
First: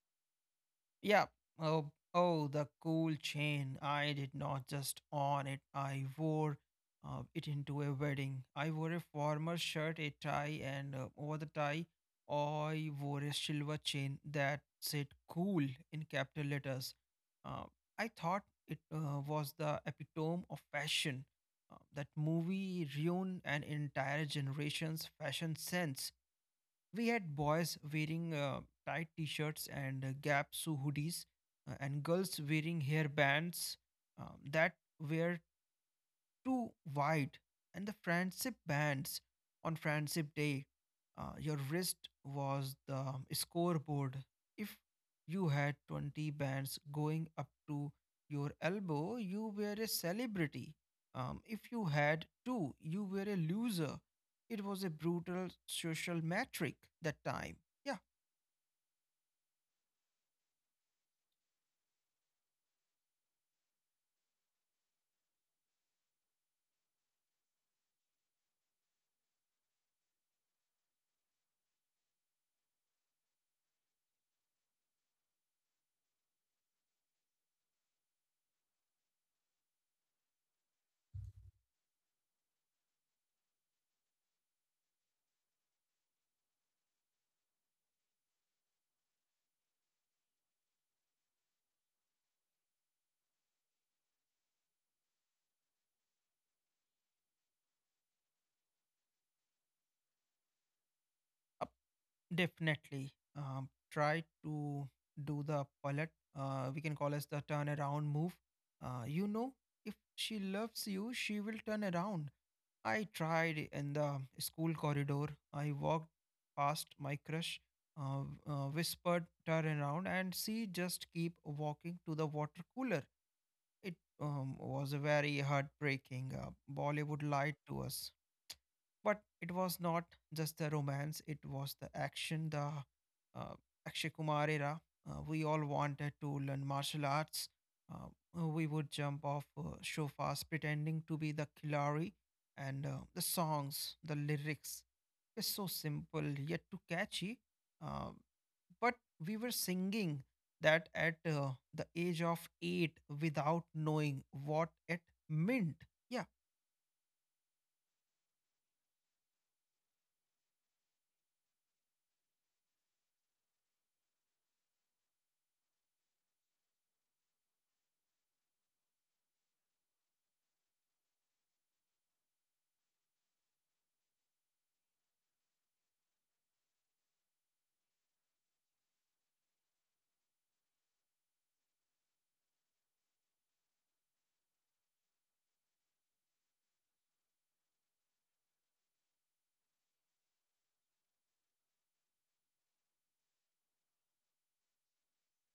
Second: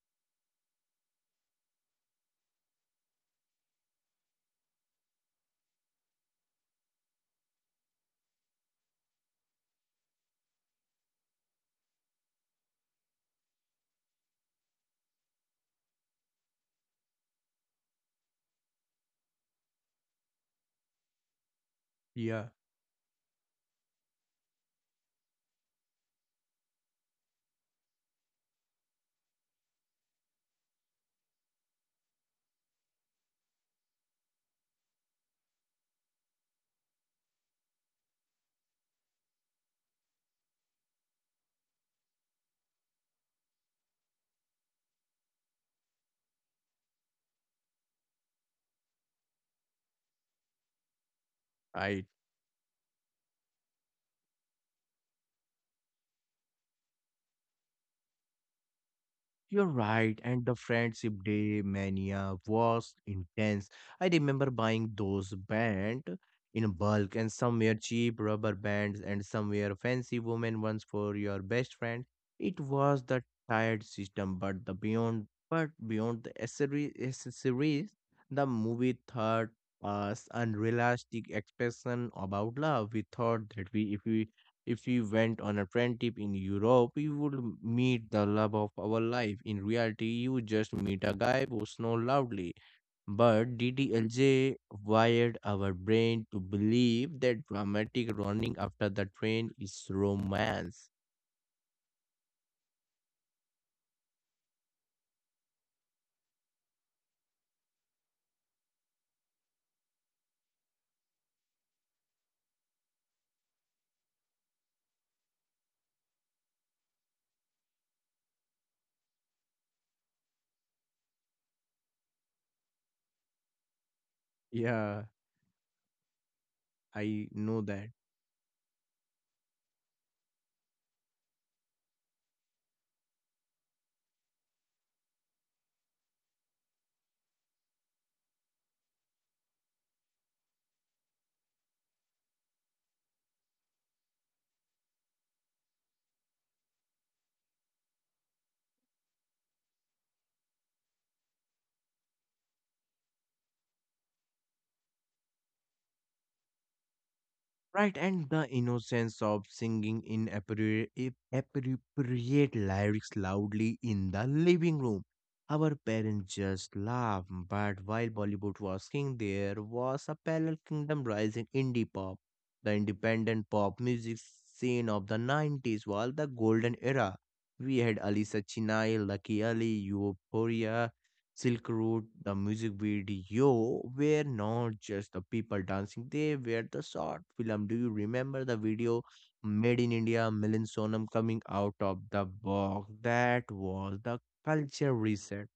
yeah. Oh, oh, the cool chain. I did not just on it. I wore it into a wedding. I wore a formal shirt, a tie, and over the tie, I wore a silver chain that said "cool" in capital letters. Uh, I thought it was the epitome of fashion. That Yeah, movie ruined an entire generation's fashion sense. We had boys wearing tight t shirts and gaps hoodies, and girls wearing hair bands that were too wide, and the friendship bands on friendship day. Your wrist was the scoreboard. If you had 20 bands going up to your elbow, you were a celebrity. If you I. had 2, you were a loser. It was a brutal social metric that time. Yeah, You're right, and the Friendship Day mania was intense. I remember buying those band in bulk, and some were cheap rubber bands and some were fancy woman ones for your best friend. It was the tired system, but the beyond, but beyond the accessories, the movie taught us unrealistic expression about love. We thought that we if we if we went on a trend trip in Europe, we would meet the love of our life. In reality, you just meet a guy who snores loudly. But DDLJ wired our brain to believe that dramatic running after the train is romance. definitely. Try to do the pilot. We can call as the turnaround move. You know, if she loves you, she will turn around. I tried in the school corridor. I walked past my crush, uh, whispered, turn around, and she just keep walking to the water cooler. It was a Yeah, very heartbreaking. Bollywood I lied know to that. us. But it was not just the romance, it was the action, the uh, Akshay Kumar era. We all wanted to learn martial arts. Uh, we would jump off sofas pretending to be the Khilari. And the songs, the lyrics, is so simple yet too catchy. Uh, but we were singing that at the age of 8 without knowing what it meant. Yeah, Right, and the innocence of singing inappropriate appropriate lyrics loudly in the living room. Our parents just laughed, but while Bollywood was king, there was a parallel kingdom rising indie pop. The independent pop music scene of the 90s was the golden era. We had Alisa Chinai, Lucky Ali, Euphoria, Silk Road, the music video were not just the people dancing, they were the short film. Do you remember the video Made in India, Milan Sonam coming out of the box? That was the culture reset.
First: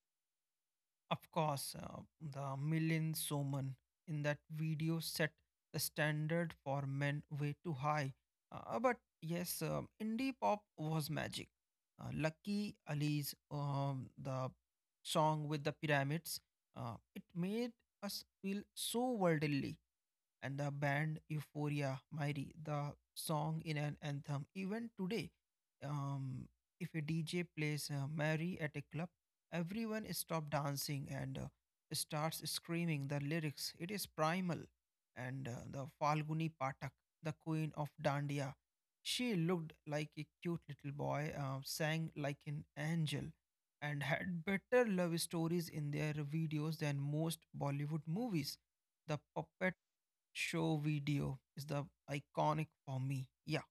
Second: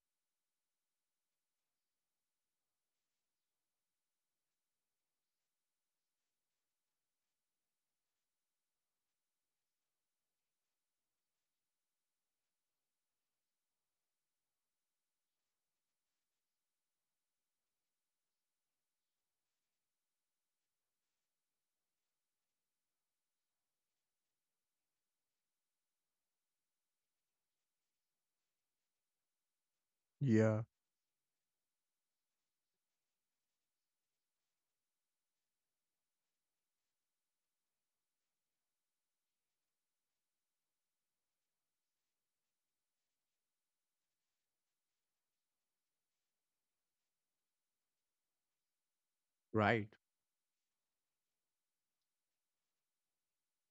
of course, the Milin Soman in that video set the standard for men way too high. But yes, indie pop was magic. Lucky Ali's the song with the pyramids, it made us feel so worldly and the band Euphoria Mairi, the song in an anthem. Even today, um, if a DJ plays Mary at a club, everyone stop Yeah. dancing and starts screaming the lyrics. It is primal. And the Falguni Patak, the queen of Dandiya, she looked like a cute little boy, sang like an angel, and had better love stories in their videos than most Bollywood movies. The puppet Right? show video is the iconic for me. Yeah,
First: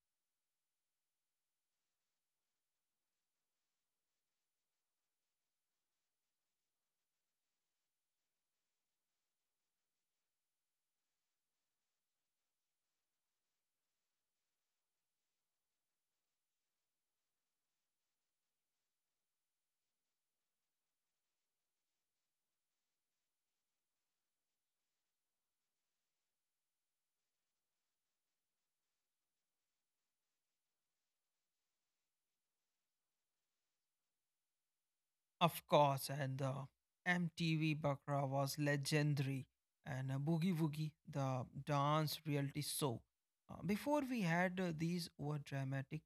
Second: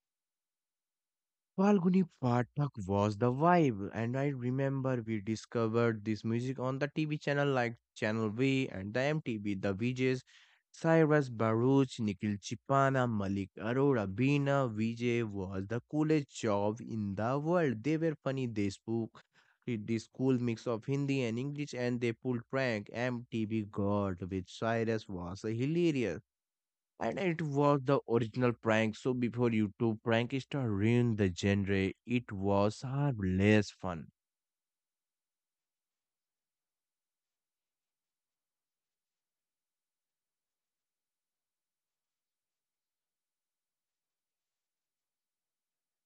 Falguni Pathak was the vibe, and I remember we discovered this music on the TV channel like Channel V and the MTV, the VJs, Cyrus Baruch, Nikhil Chipana, Malik Arora, Bina, VJ was the coolest job in the world. They were funny, they spoke with this cool mix of Hindi and English, and they pulled prank. MTV God with Cyrus was hilarious. And it was the original prank. So before YouTube prank star ruined the genre, it was far less fun. of course. And the MTV Bakra was legendary. And Boogie Woogie, the dance reality show. Before we had these over dramatic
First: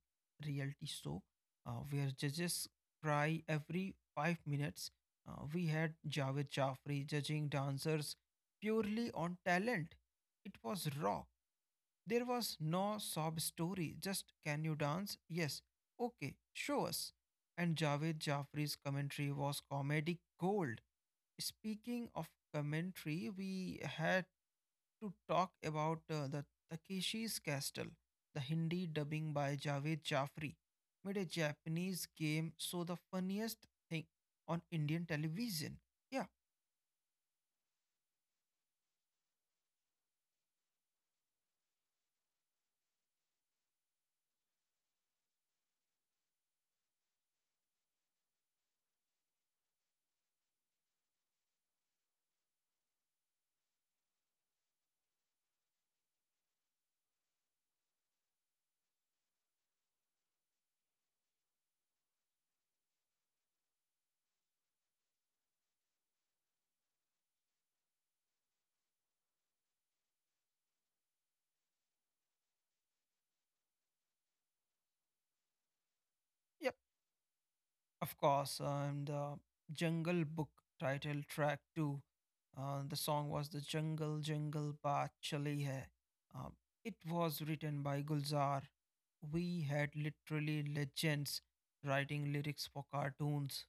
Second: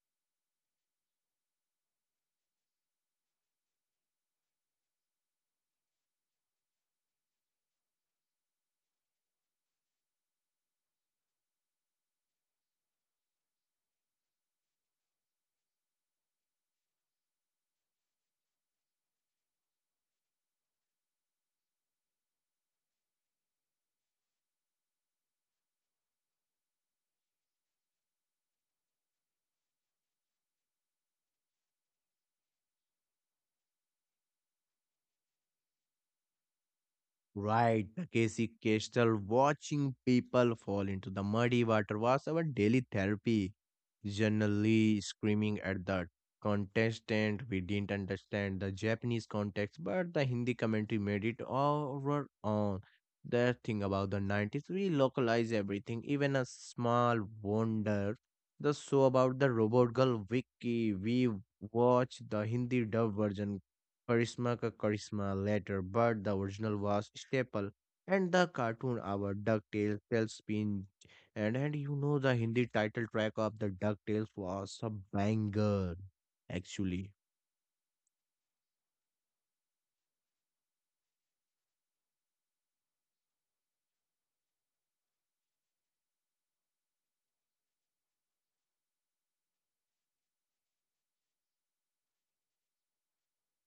reality show where judges cry every 5 minutes. We had Javed Jaffri judging dancers purely on talent. It was raw. There was no sob story, just can you dance? Yes. Okay, show us. And Javed Jafri's commentary was comedic gold. Speaking of commentary, we had to talk about the Takeshi's Castle. The Hindi dubbing by Javed Jafri made a Japanese game so the funniest thing on Indian television. Yeah, Right, the Casey Kastel watching people fall into the muddy water was our daily therapy. Generally screaming at the contestant, we didn't understand the Japanese context, but the Hindi commentary made it our own. The thing about the 90s, we localize everything, even a small wonder. The show about the robot girl Vicky, we watch the Hindi dub version करिश्मा का करिश्मा later, but the original was staple. And the cartoon, our DuckTales, Tailspin, and you know the Hindi title track of the DuckTales was a banger yeah. actually, Of course, and the Jungle Book title track too. The song was "The Jungle Jungle Baat Chali Hai." Um, it was written by Gulzar. We had literally legends writing lyrics for cartoons,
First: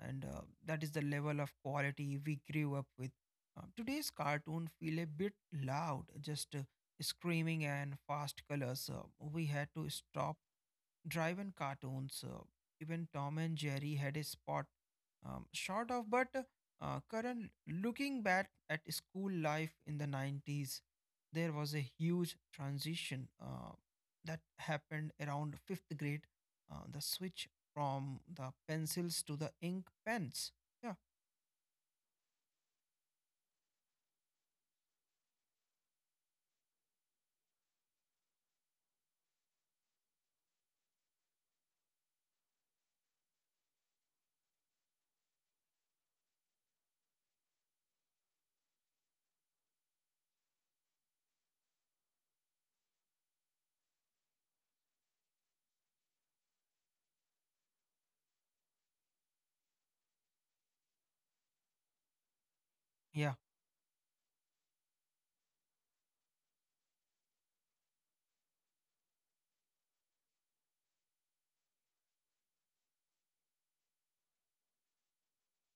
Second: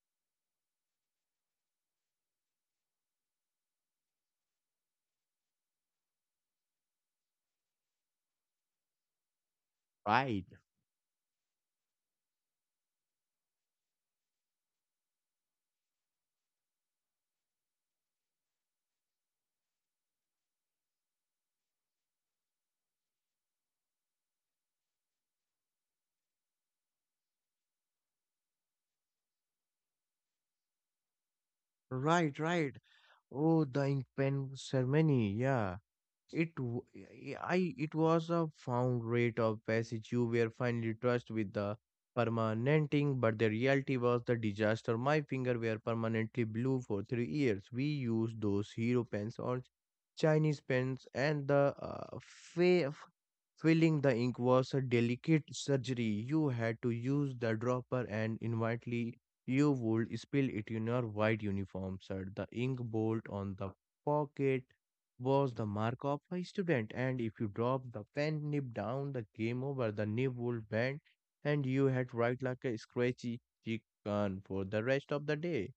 and that is the level of quality we grew up with. Today's cartoon feel a bit loud, just screaming and fast colors. We had to stop right, Drive-in cartoons. Even Tom and Jerry had a spot short of, but Karan, looking back at school life in the 90s, there was a huge transition that happened around fifth grade. The switch from the pencils to the ink pens. Yeah, right, right. Oh, the ink pen ceremony, yeah. It w- eh, I it was a found rate of passage. You were finally trust with the permanenting, but the reality was the disaster. My finger were permanently blue for 3 years. We used those hero pens or Chinese pens, and the filling the ink was a delicate surgery. You had to use the dropper, and inevitably you would spill it in your white uniform shirt. The ink bolt yeah, on the pocket was the mark of a student, and if you dropped the pen nib down, the game over, the nib would bend and you had to write like a scratchy chicken for the rest of the day.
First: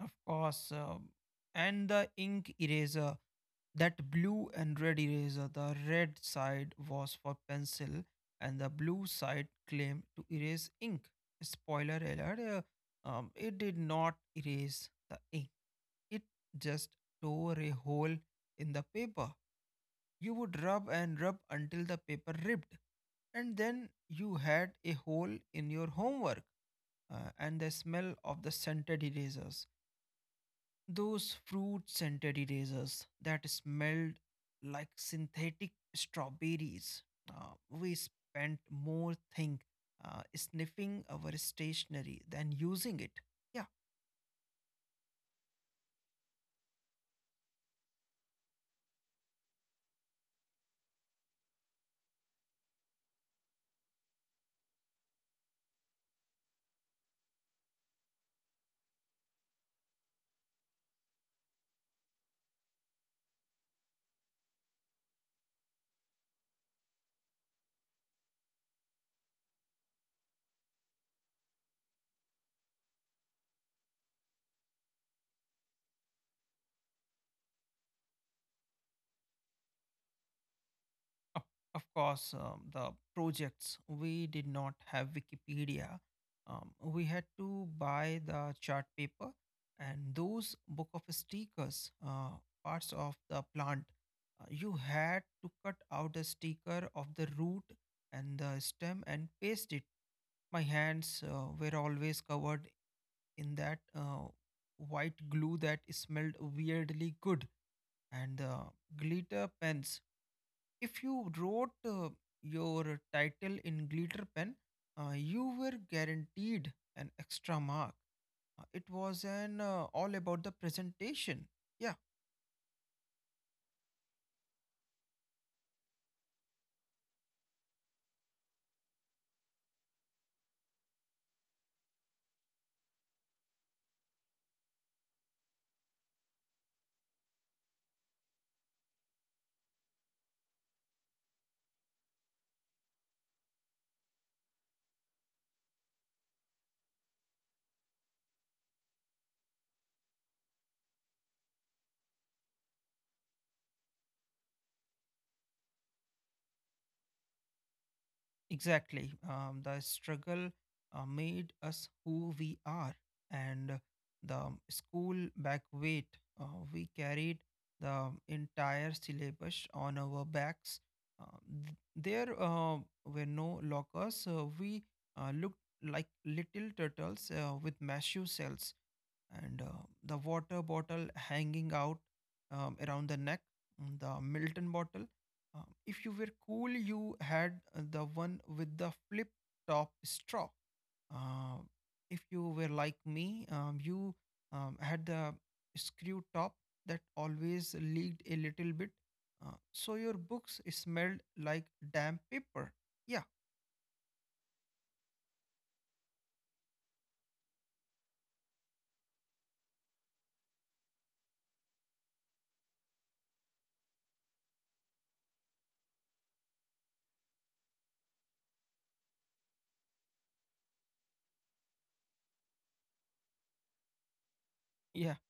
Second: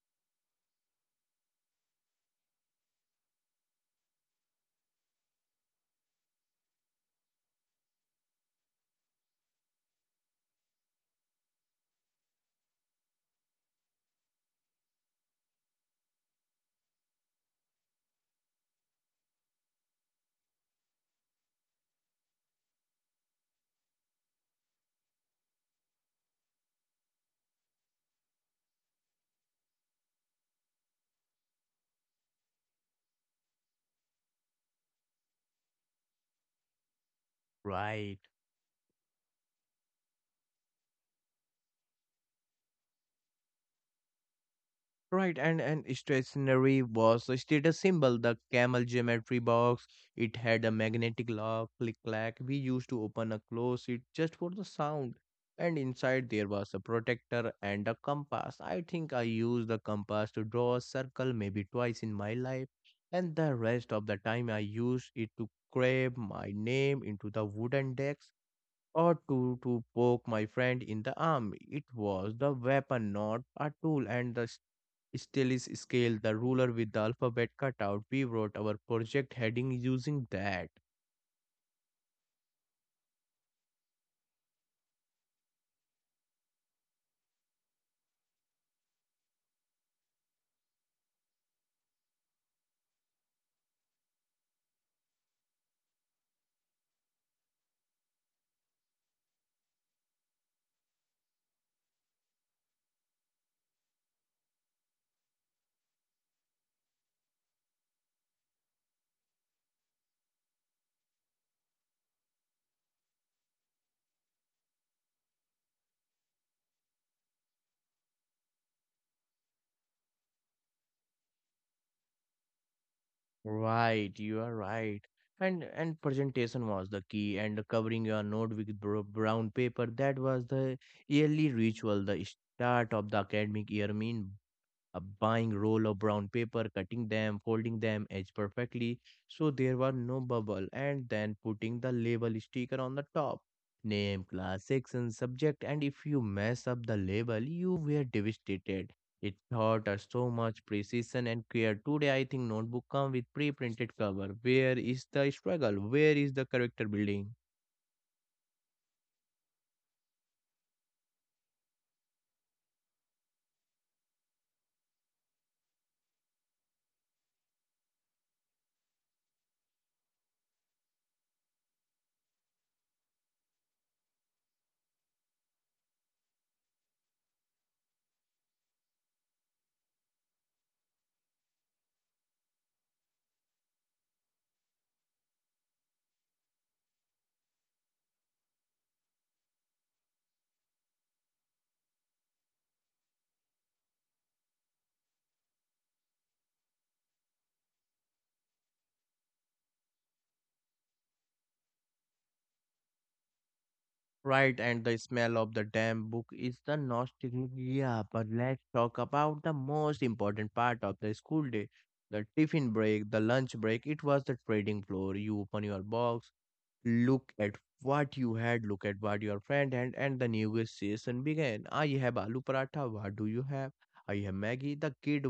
of course. And the ink eraser. That blue and red eraser, the red side was for pencil and the blue side claimed to erase ink. Spoiler alert, it did not erase the ink. It just tore a hole in the paper. You would rub and rub until the paper ripped, and then you had a hole in your homework and the smell of the scented erasers. Those fruit scented erasers that smelled like synthetic strawberries. We Right. spent more think sniffing our stationery than using it. Yeah, Right, and an stationery was a status symbol. The camel geometry box. It had a magnetic lock, click clack. We used to open and close it just for the sound. And inside there was a protector and a compass. I think I used the compass to draw a circle maybe twice in my life, and the rest of the time I used it to carve my name into the wooden deck or to poke my friend in the arm. It was the weapon, not a tool, and the stylus scale, the ruler with the alphabet cut out. We wrote our project heading using that. of of course, the projects, we did not have Wikipedia. We had to buy the chart paper and those book of stickers, parts of the plant. You had to cut out a sticker of the root and the stem and paste it. My hands were always covered in that white glue that smelled weirdly good, and the glitter pens. If you wrote your title in glitter pen, you were guaranteed an extra mark. It was an all about the presentation. Yeah, Right, you are right. And presentation was the key, and covering your note with brown paper. That was the yearly ritual, the start of the academic year. Mean buying roll of brown paper, cutting them, folding them edge perfectly so there were no bubble, and then putting the label sticker on the top. Name, class, section, subject, and if you mess up the label, you were devastated. It taught us so much precision and care. Today, I think notebook come with pre-printed cover. Where is the struggle? Where is the character building? exactly. The struggle made us who we are, and the school back weight uh, we carried the entire syllabus on our backs. Uh, there were no lockers. We looked like little turtles with massive cells, and the water bottle hanging out around the neck, mm, the Milton bottle. If you were cool, you had the one with the flip top straw. Uh, if you were like me, you had the screw top that always leaked a little bit. So your books smelled like damp paper. Yeah, Right, and the smell of the damn book is the nostalgia. But let's talk about the most important part of the school day, the tiffin break, the lunch break. It was the trading floor. You open your box, look at what you had, look at what your friend had, and the negotiation began. I have aloo paratha, what do you have? I have Maggie. The yeah, kid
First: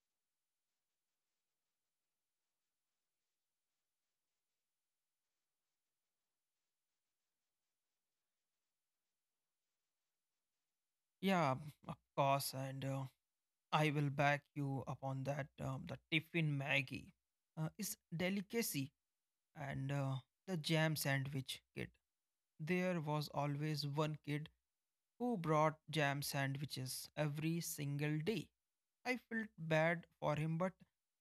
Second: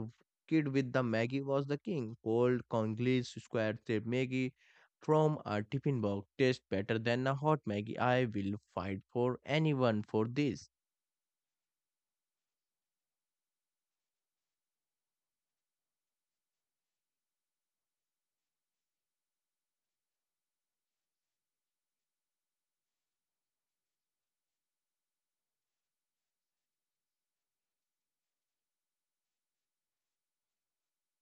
kid with the Maggie was the king. Cold Congolese square shaped Maggie from a tiffin box tastes better than a hot Maggie. I will fight for anyone for this. yeah, of course. And I will back you upon that. The tiffin Maggie is delicacy and the jam sandwich kit. There was always one kid who brought jam sandwiches every single day. I felt bad for him, but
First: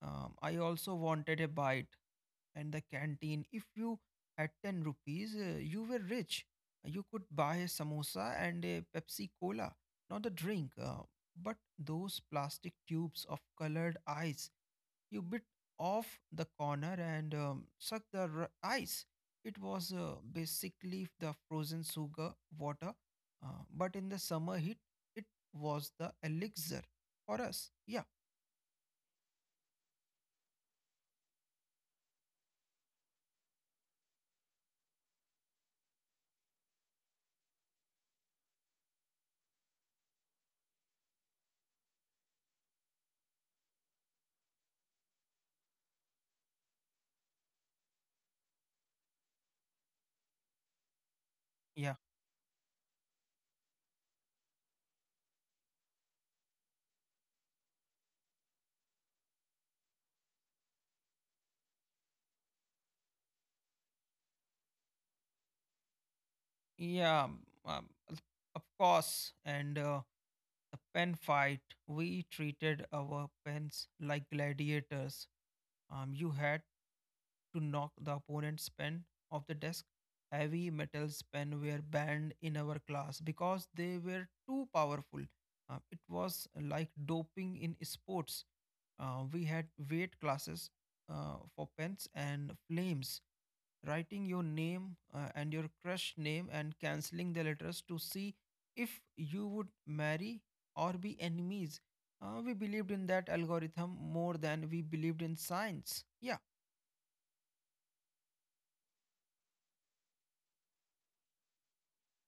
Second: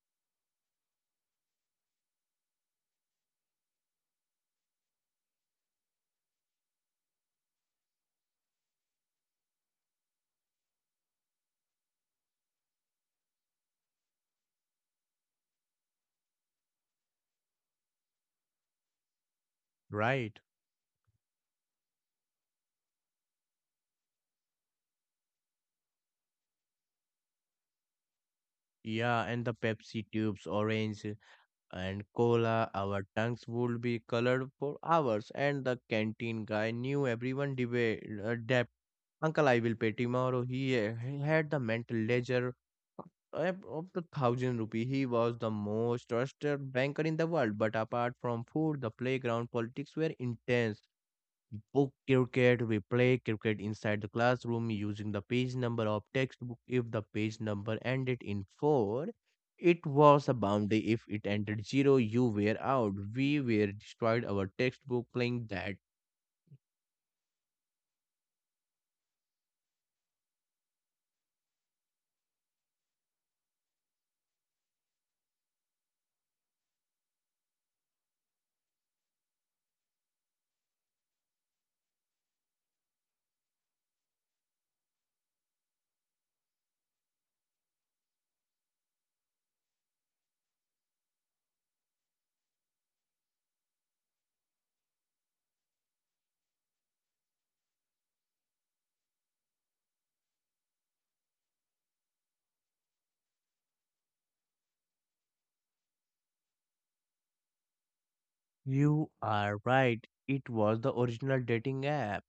I also wanted a bite. And the canteen, if you had 10 rupees, you were rich. You could buy a samosa and a Pepsi Cola, not a drink, but those plastic tubes of colored ice. You bit off the corner and sucked the ice. It was Right. basically the frozen sugar water, uh, but in the summer heat, it was the elixir for us. Yeah, Yeah, and the Pepsi tubes, orange and cola, our tongues would be colored for hours, and the canteen guy knew everyone debate. Uncle, I will pay tomorrow. He had the mental ledger of the thousand rupee. He was the most trusted banker in the world. But apart from food, the playground politics were intense. Book yeah, cricket, we play cricket inside the classroom using the page number of textbook. If the page number ended in four, it was a boundary. If it ended zero, you were out. We were destroyed our textbook playing that. yeah. um, um, of course, and the pen fight. We treated our pens like gladiators. You had to knock the opponent's pen off the desk. Heavy metals pen were banned in our class because they were too powerful. It was like doping in sports. We had weight classes for pens, and flames, writing your name and your crush name and cancelling the letters to see if you would marry or be enemies. We believed in that algorithm more than we believed in science. Yeah, You are right. It was the original dating app,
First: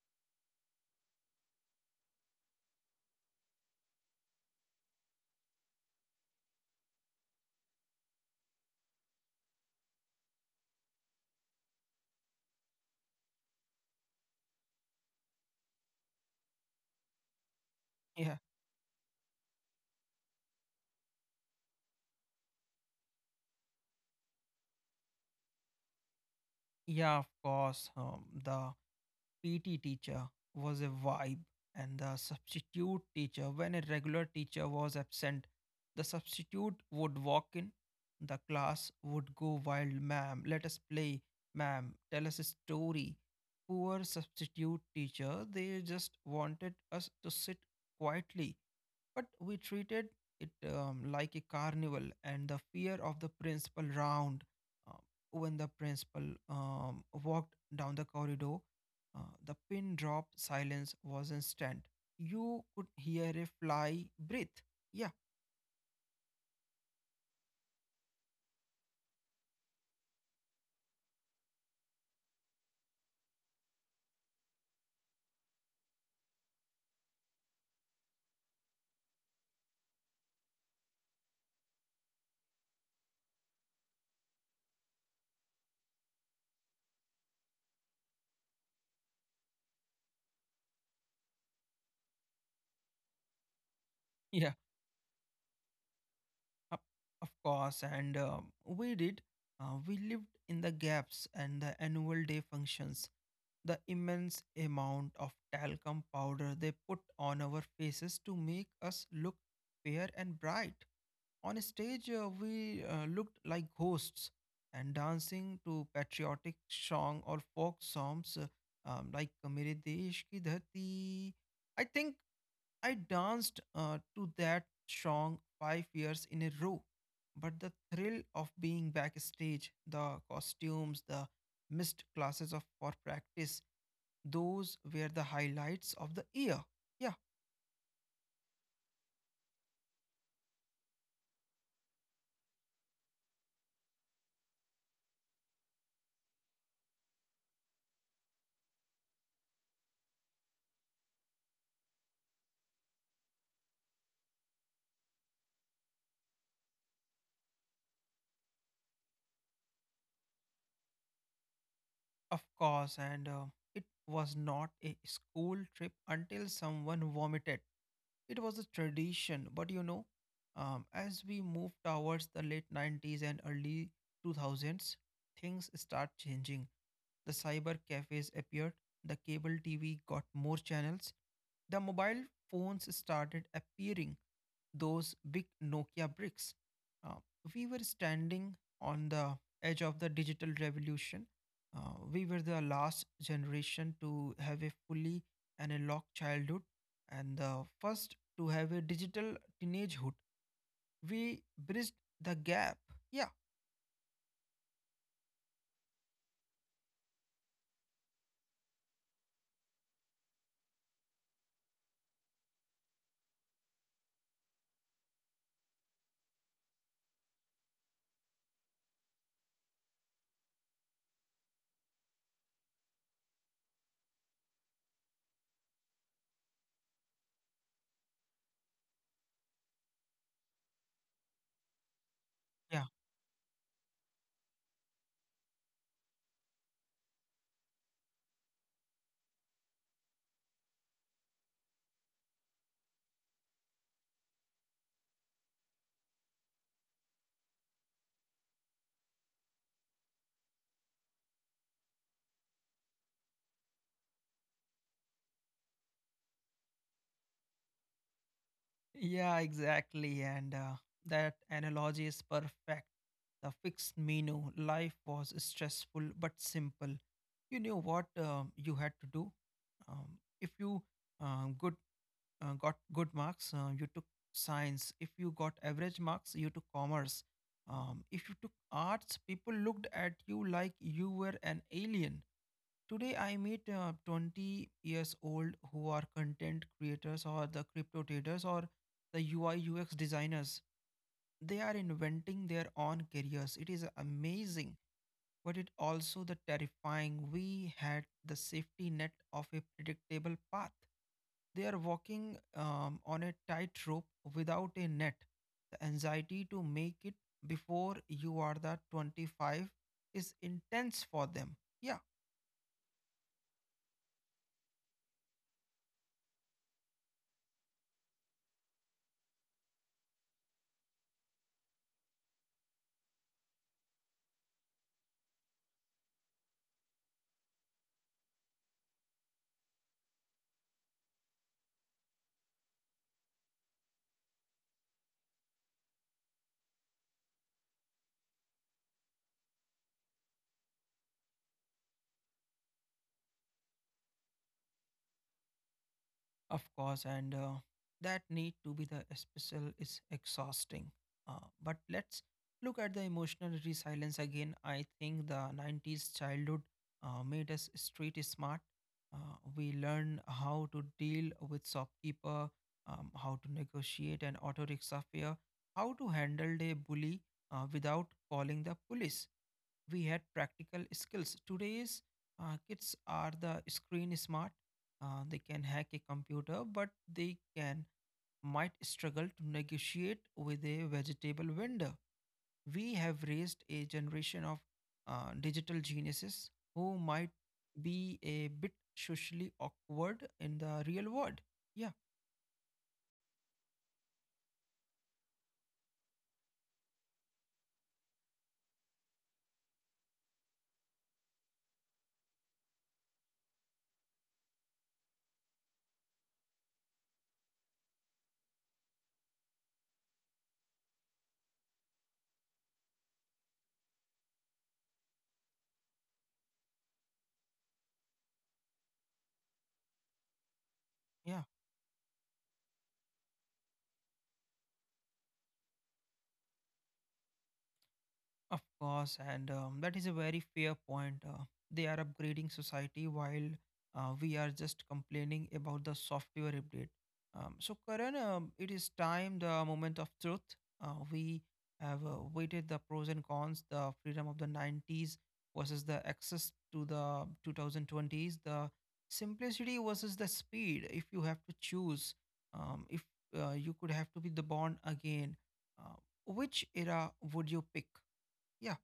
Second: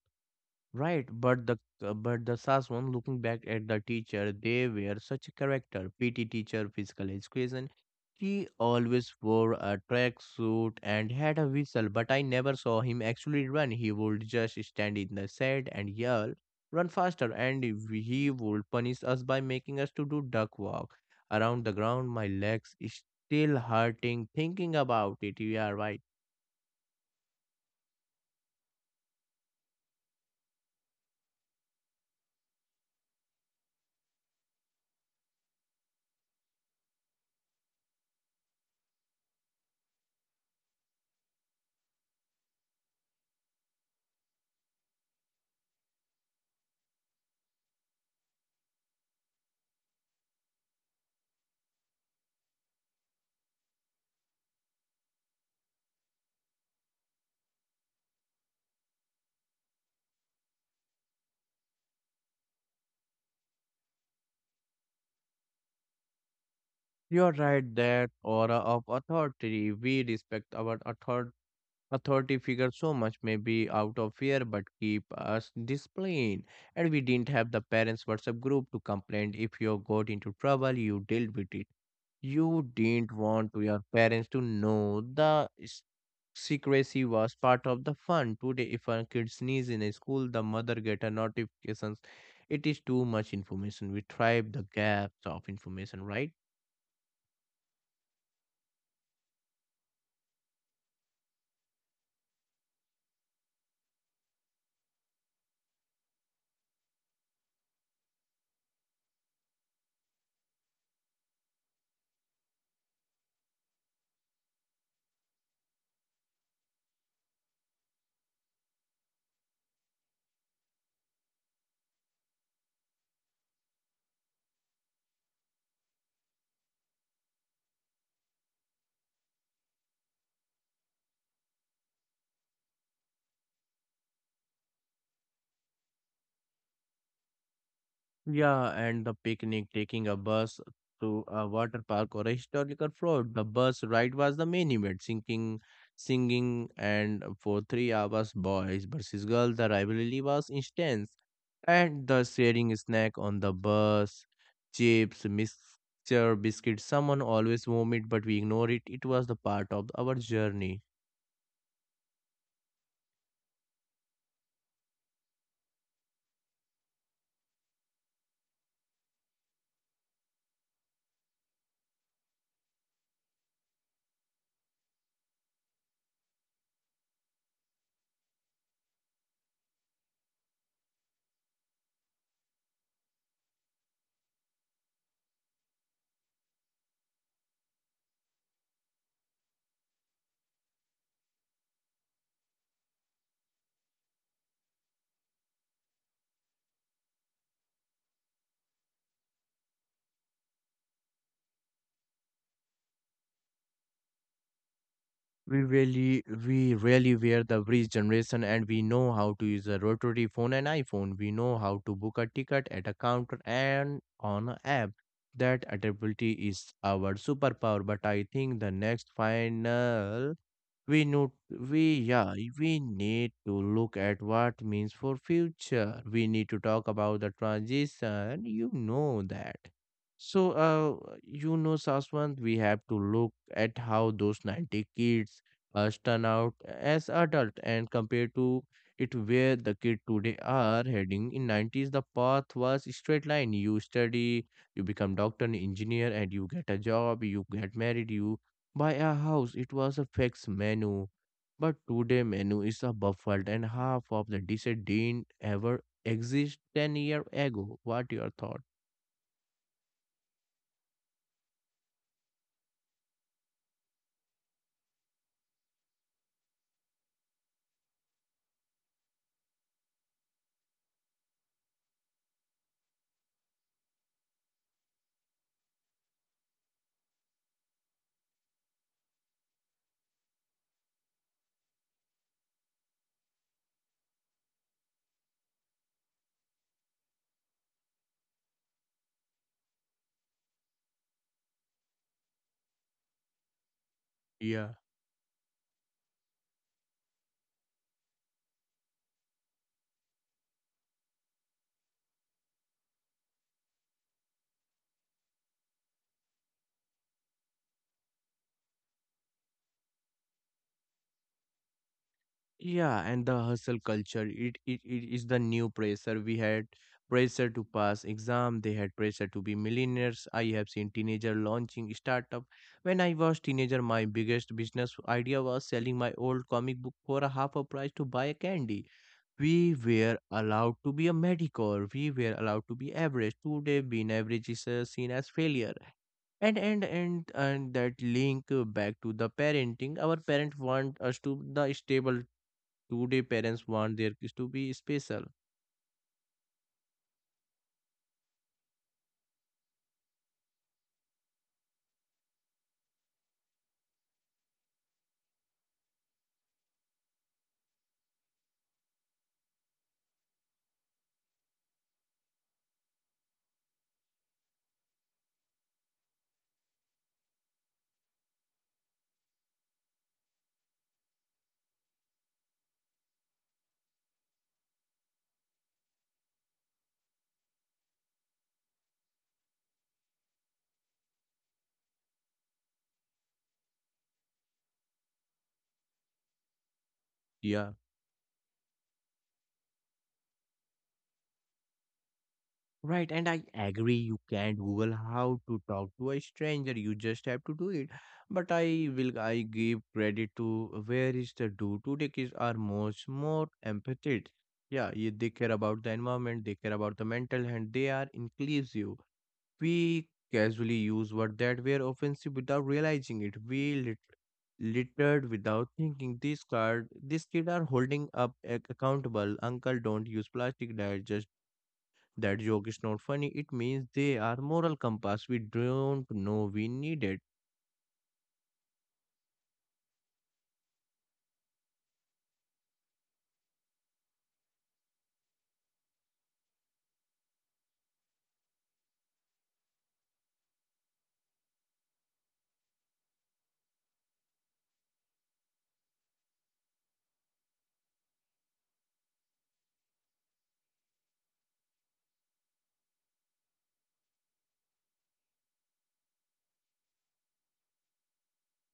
right? But the S A S one. Looking back at the teacher, they were such a character. PT teacher, physical education. He always wore a tracksuit and had a whistle, but I never saw him actually run. He would just stand in the shed and yell, "Run faster!" And he yeah. would punish us by making us to do duck walk around the ground. My legs is still hurting thinking about it. You are right. Yeah, of course. The PT teacher was a vibe, and the substitute teacher, when a regular teacher was absent, the substitute would walk in. The class would go wild. Ma'am, let us play, ma'am. Tell us a story. Poor substitute teacher, they just wanted us to sit quietly, but we treated it like a carnival, and the fear of the principal round. Uh, when the principal walked down the corridor, the pin drop silence was instant. You could hear a fly breathe. Yeah, You're right, that aura of authority. We respect our authority figure so much, maybe out of fear, but keep us disciplined. And we didn't have the parents WhatsApp group to complain. If you got into trouble, you dealt with it. You didn't want to your parents to know the secrecy was part of the fun. Today, if a kid sneeze in a school, the mother get a notifications. It is too much information. We yeah, thrive the gaps of information, right? of of course. And we did. We lived in the gaps, and the annual day functions, the immense amount of talcum powder they put on our faces to make us look fair and bright. On stage, we looked like ghosts, and dancing to patriotic song or folk songs like Mere Desh Ki Dhati. I think I danced to that song 5 years in a row. But the thrill of being backstage, the costumes, the missed classes of for practice, those were the highlights of the year. Yeah, Yeah, and the picnic, taking a bus to a water park or a historical float. The bus ride was the main event, singing, singing, and for 3 hours, boys versus girls, the rivalry was intense. And the sharing snack on the bus, chips, mixture, biscuits, someone always vomit, but we ignore it. It was the part of our journey. of course, and it was not a school trip until someone vomited. It was a tradition, but you know, as we move towards the late 90s and early 2000s, things start changing. The cyber cafes appeared, the cable TV got more channels, the mobile phones started appearing, those big Nokia bricks. Uh, we were standing on the edge of the digital revolution. We were the last generation to have a fully analog childhood and the first to have a digital teenagehood. We bridged the gap. Yeah. We really were the bridge generation, and we know how to use a rotary phone and iPhone. We know how to book a ticket at a counter and on an app. That adaptability is our superpower. But I think the next final, we know, we yeah, we need to look at what means for future. We need to talk about the transition, you know that. So you know, Saswant, we have to look at how those 90 kids turn out as adult and compare to it where the kid today are heading. In 90s the path was straight line. You study, you become doctor engineer, and you get a job, you get married, you by our house. It was a fixed menu, but today menu is a buffet and half of the dishes didn't ever exist 10 year ago. What your thought? Yeah, exactly. And that analogy is perfect. The fixed menu, life was stressful but simple. You knew what you had to do. If you good got good marks, you took science. If you got average marks, you took commerce. If you took arts, people looked at you like you were an alien. Today, I meet 20 years old who are content creators or the crypto traders or the UI UX designers. They are inventing their own careers. It is Yeah, amazing, but it also the terrifying. We had the safety net of a predictable path. They are walking on a tightrope without a net. The anxiety to make it before you are the 25 is intense for them. Yeah. yeah, and the hustle culture. It is the new pressure. We had pressure to pass exam. They had pressure to be millionaires. I have seen teenager launching startup. When I was teenager, my biggest business idea was selling my old comic book for a half a price to buy a candy. We were allowed to be a mediocre, we were allowed to be average. Today being average is seen as failure, and that link back to the parenting. Our parents want us to the stable, today parents want their kids to be special. Of course, and that need to be the special is exhausting. But let's look at the emotional resilience again. I think the 90s childhood made us street smart. We learned how to deal with shopkeeper, how to negotiate an auto rickshaw fare, how to handle a bully without calling the police. We had practical skills. Today's kids are the screen smart. They can hack a computer, but they can might struggle to negotiate with a vegetable vendor. We have raised a generation of digital geniuses who might Yeah. be a bit socially awkward in the real world. Yeah, Right, and I agree, you can't Google how to talk to a stranger. You just have to do it. But I will, I give credit to where is the do, today kids are much more empathetic. Yeah, they care about the environment, they care about the mental health, they are inclusive. We casually use word that were offensive without realizing it. We littered without thinking. This card, this kid are holding up accountable. Uncle, don't use plastic. Dad, just yeah. that joke is not funny. It means they are moral compass. We don't know we need it. Of course, and that is a very fair point. They are upgrading society while we are just complaining about the software update. So, Karan, it is time the moment of truth. We have weighted the pros and cons, the freedom of the 90s versus the access to the 2020s, the simplicity versus the speed. If you have to choose, if you could have to be the born again, uh, which era would you pick? Yeah,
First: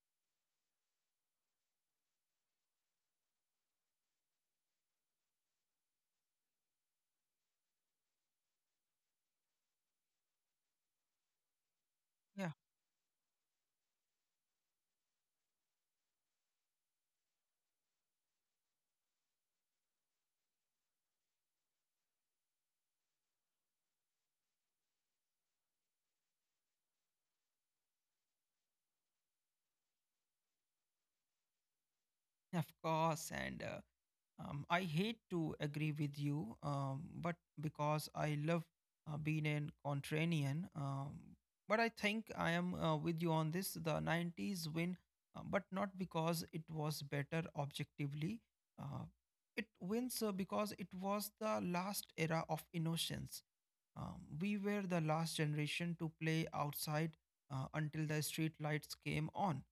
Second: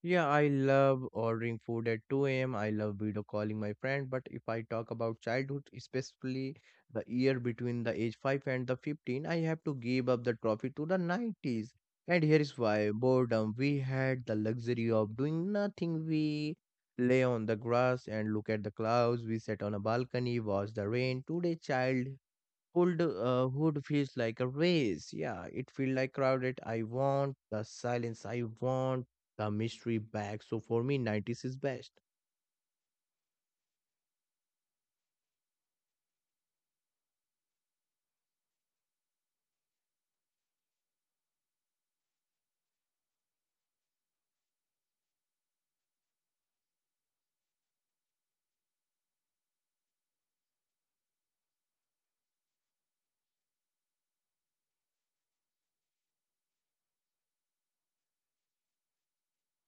Yeah, I love ordering food at 2 a.m. I love video calling my friend. But if I talk about childhood, especially the year between the age 5 and the 15, I have to give up the trophy to the 90s. And here yeah, is why, boredom. We had the luxury of doing nothing. We lay on the grass and look at the clouds. We sat on a balcony, watch the rain. Today, child, cold hood feels like a race. Yeah, it feels like crowded. I want the silence. I want the mystery back. So for me, 90s is best. yeah, of course. And I hate to agree with you, but because I love being a contrarian, but I think I am with you on this. The 90s win, but not because it was better objectively. Uh, it wins because it was the last era of innocence. Um, we were the last generation to play outside until the street lights came on.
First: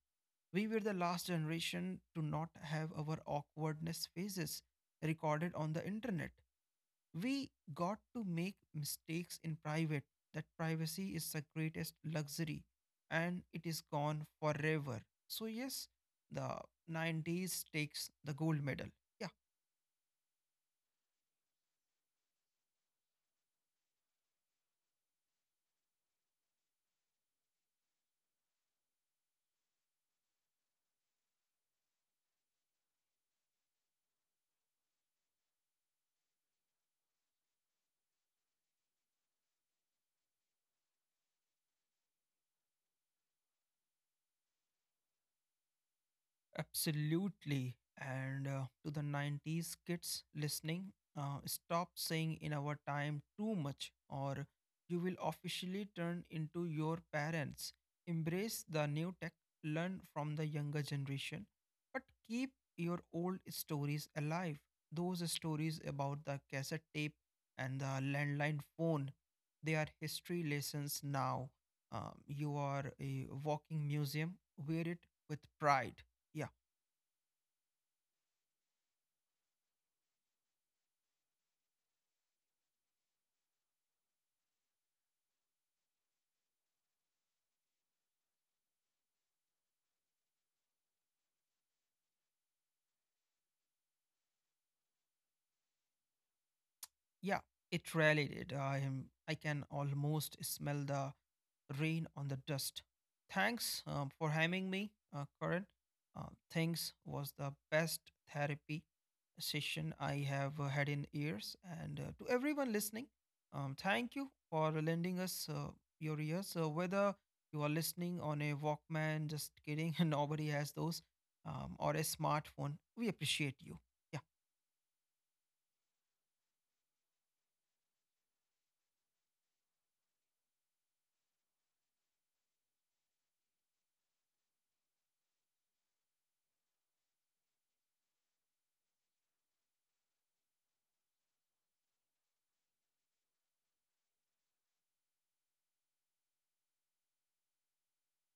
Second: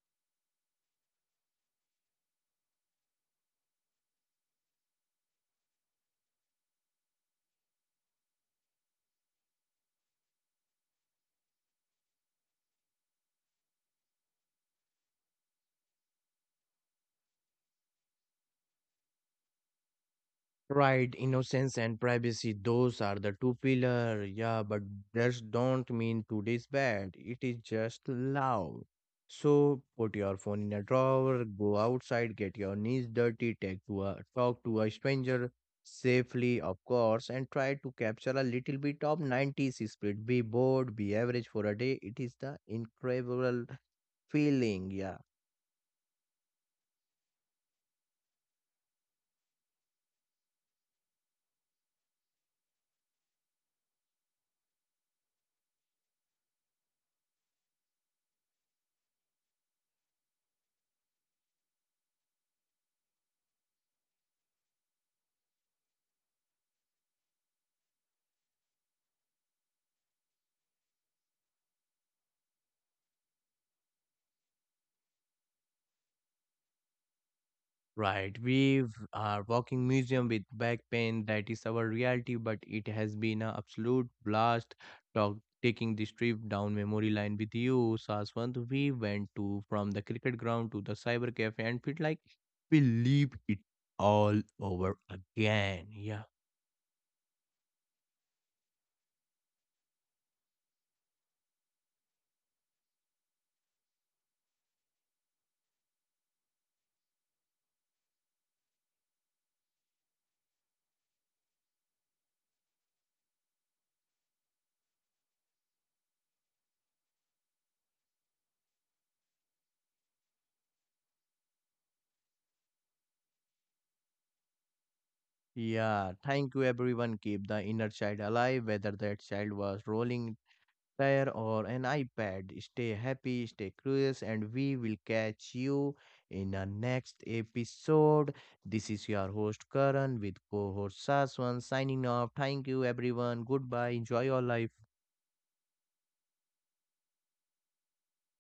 We were the last generation to not have our awkwardness phases recorded on the internet. We got to make mistakes in private. That privacy is the greatest luxury and it is gone forever. So, yes, the 90s takes the gold medal. Yeah, Right, innocence and privacy, those are the two pillar. Yeah, but that don't mean today's bad. It is just loud. So put your phone in a drawer, go outside, get your knees dirty, take to a, talk to a stranger, safely, of course, and try to capture a little bit of 90s spirit. Be bored, be average for a day. It is the incredible feeling. Yeah. absolutely. And to the 90s kids listening, stop saying in our time too much, or you will officially turn into your parents. Embrace the new tech, learn from the younger generation, but keep your old stories alive. Those stories about the cassette tape and the landline phone, they are history lessons now. You are a walking museum. Wear it with pride. Yeah. Right, we are walking museum with back pain. That is our reality, but it has been an absolute blast talk, taking this trip down memory line with you, Saswant. We went to from the cricket ground to the cyber cafe and feel like we leave it all over again. Yeah, Yeah, it really did. I am. I can almost smell the rain on the dust. Thanks for having me, Karan. Uh, Thanks was the best therapy session I have had in years. And to everyone listening, thank you for lending us your ears. Whether you are listening on a Walkman, just kidding, nobody has those, or a smartphone, we appreciate you. Yeah. yeah. Thank you, everyone. Keep the inner child alive, whether that child was rolling prayer or an iPad. Stay happy, stay curious, and we will catch you in our next episode. This is your host Karan with co host Saswan signing off. Thank you, everyone. Goodbye. Enjoy your life.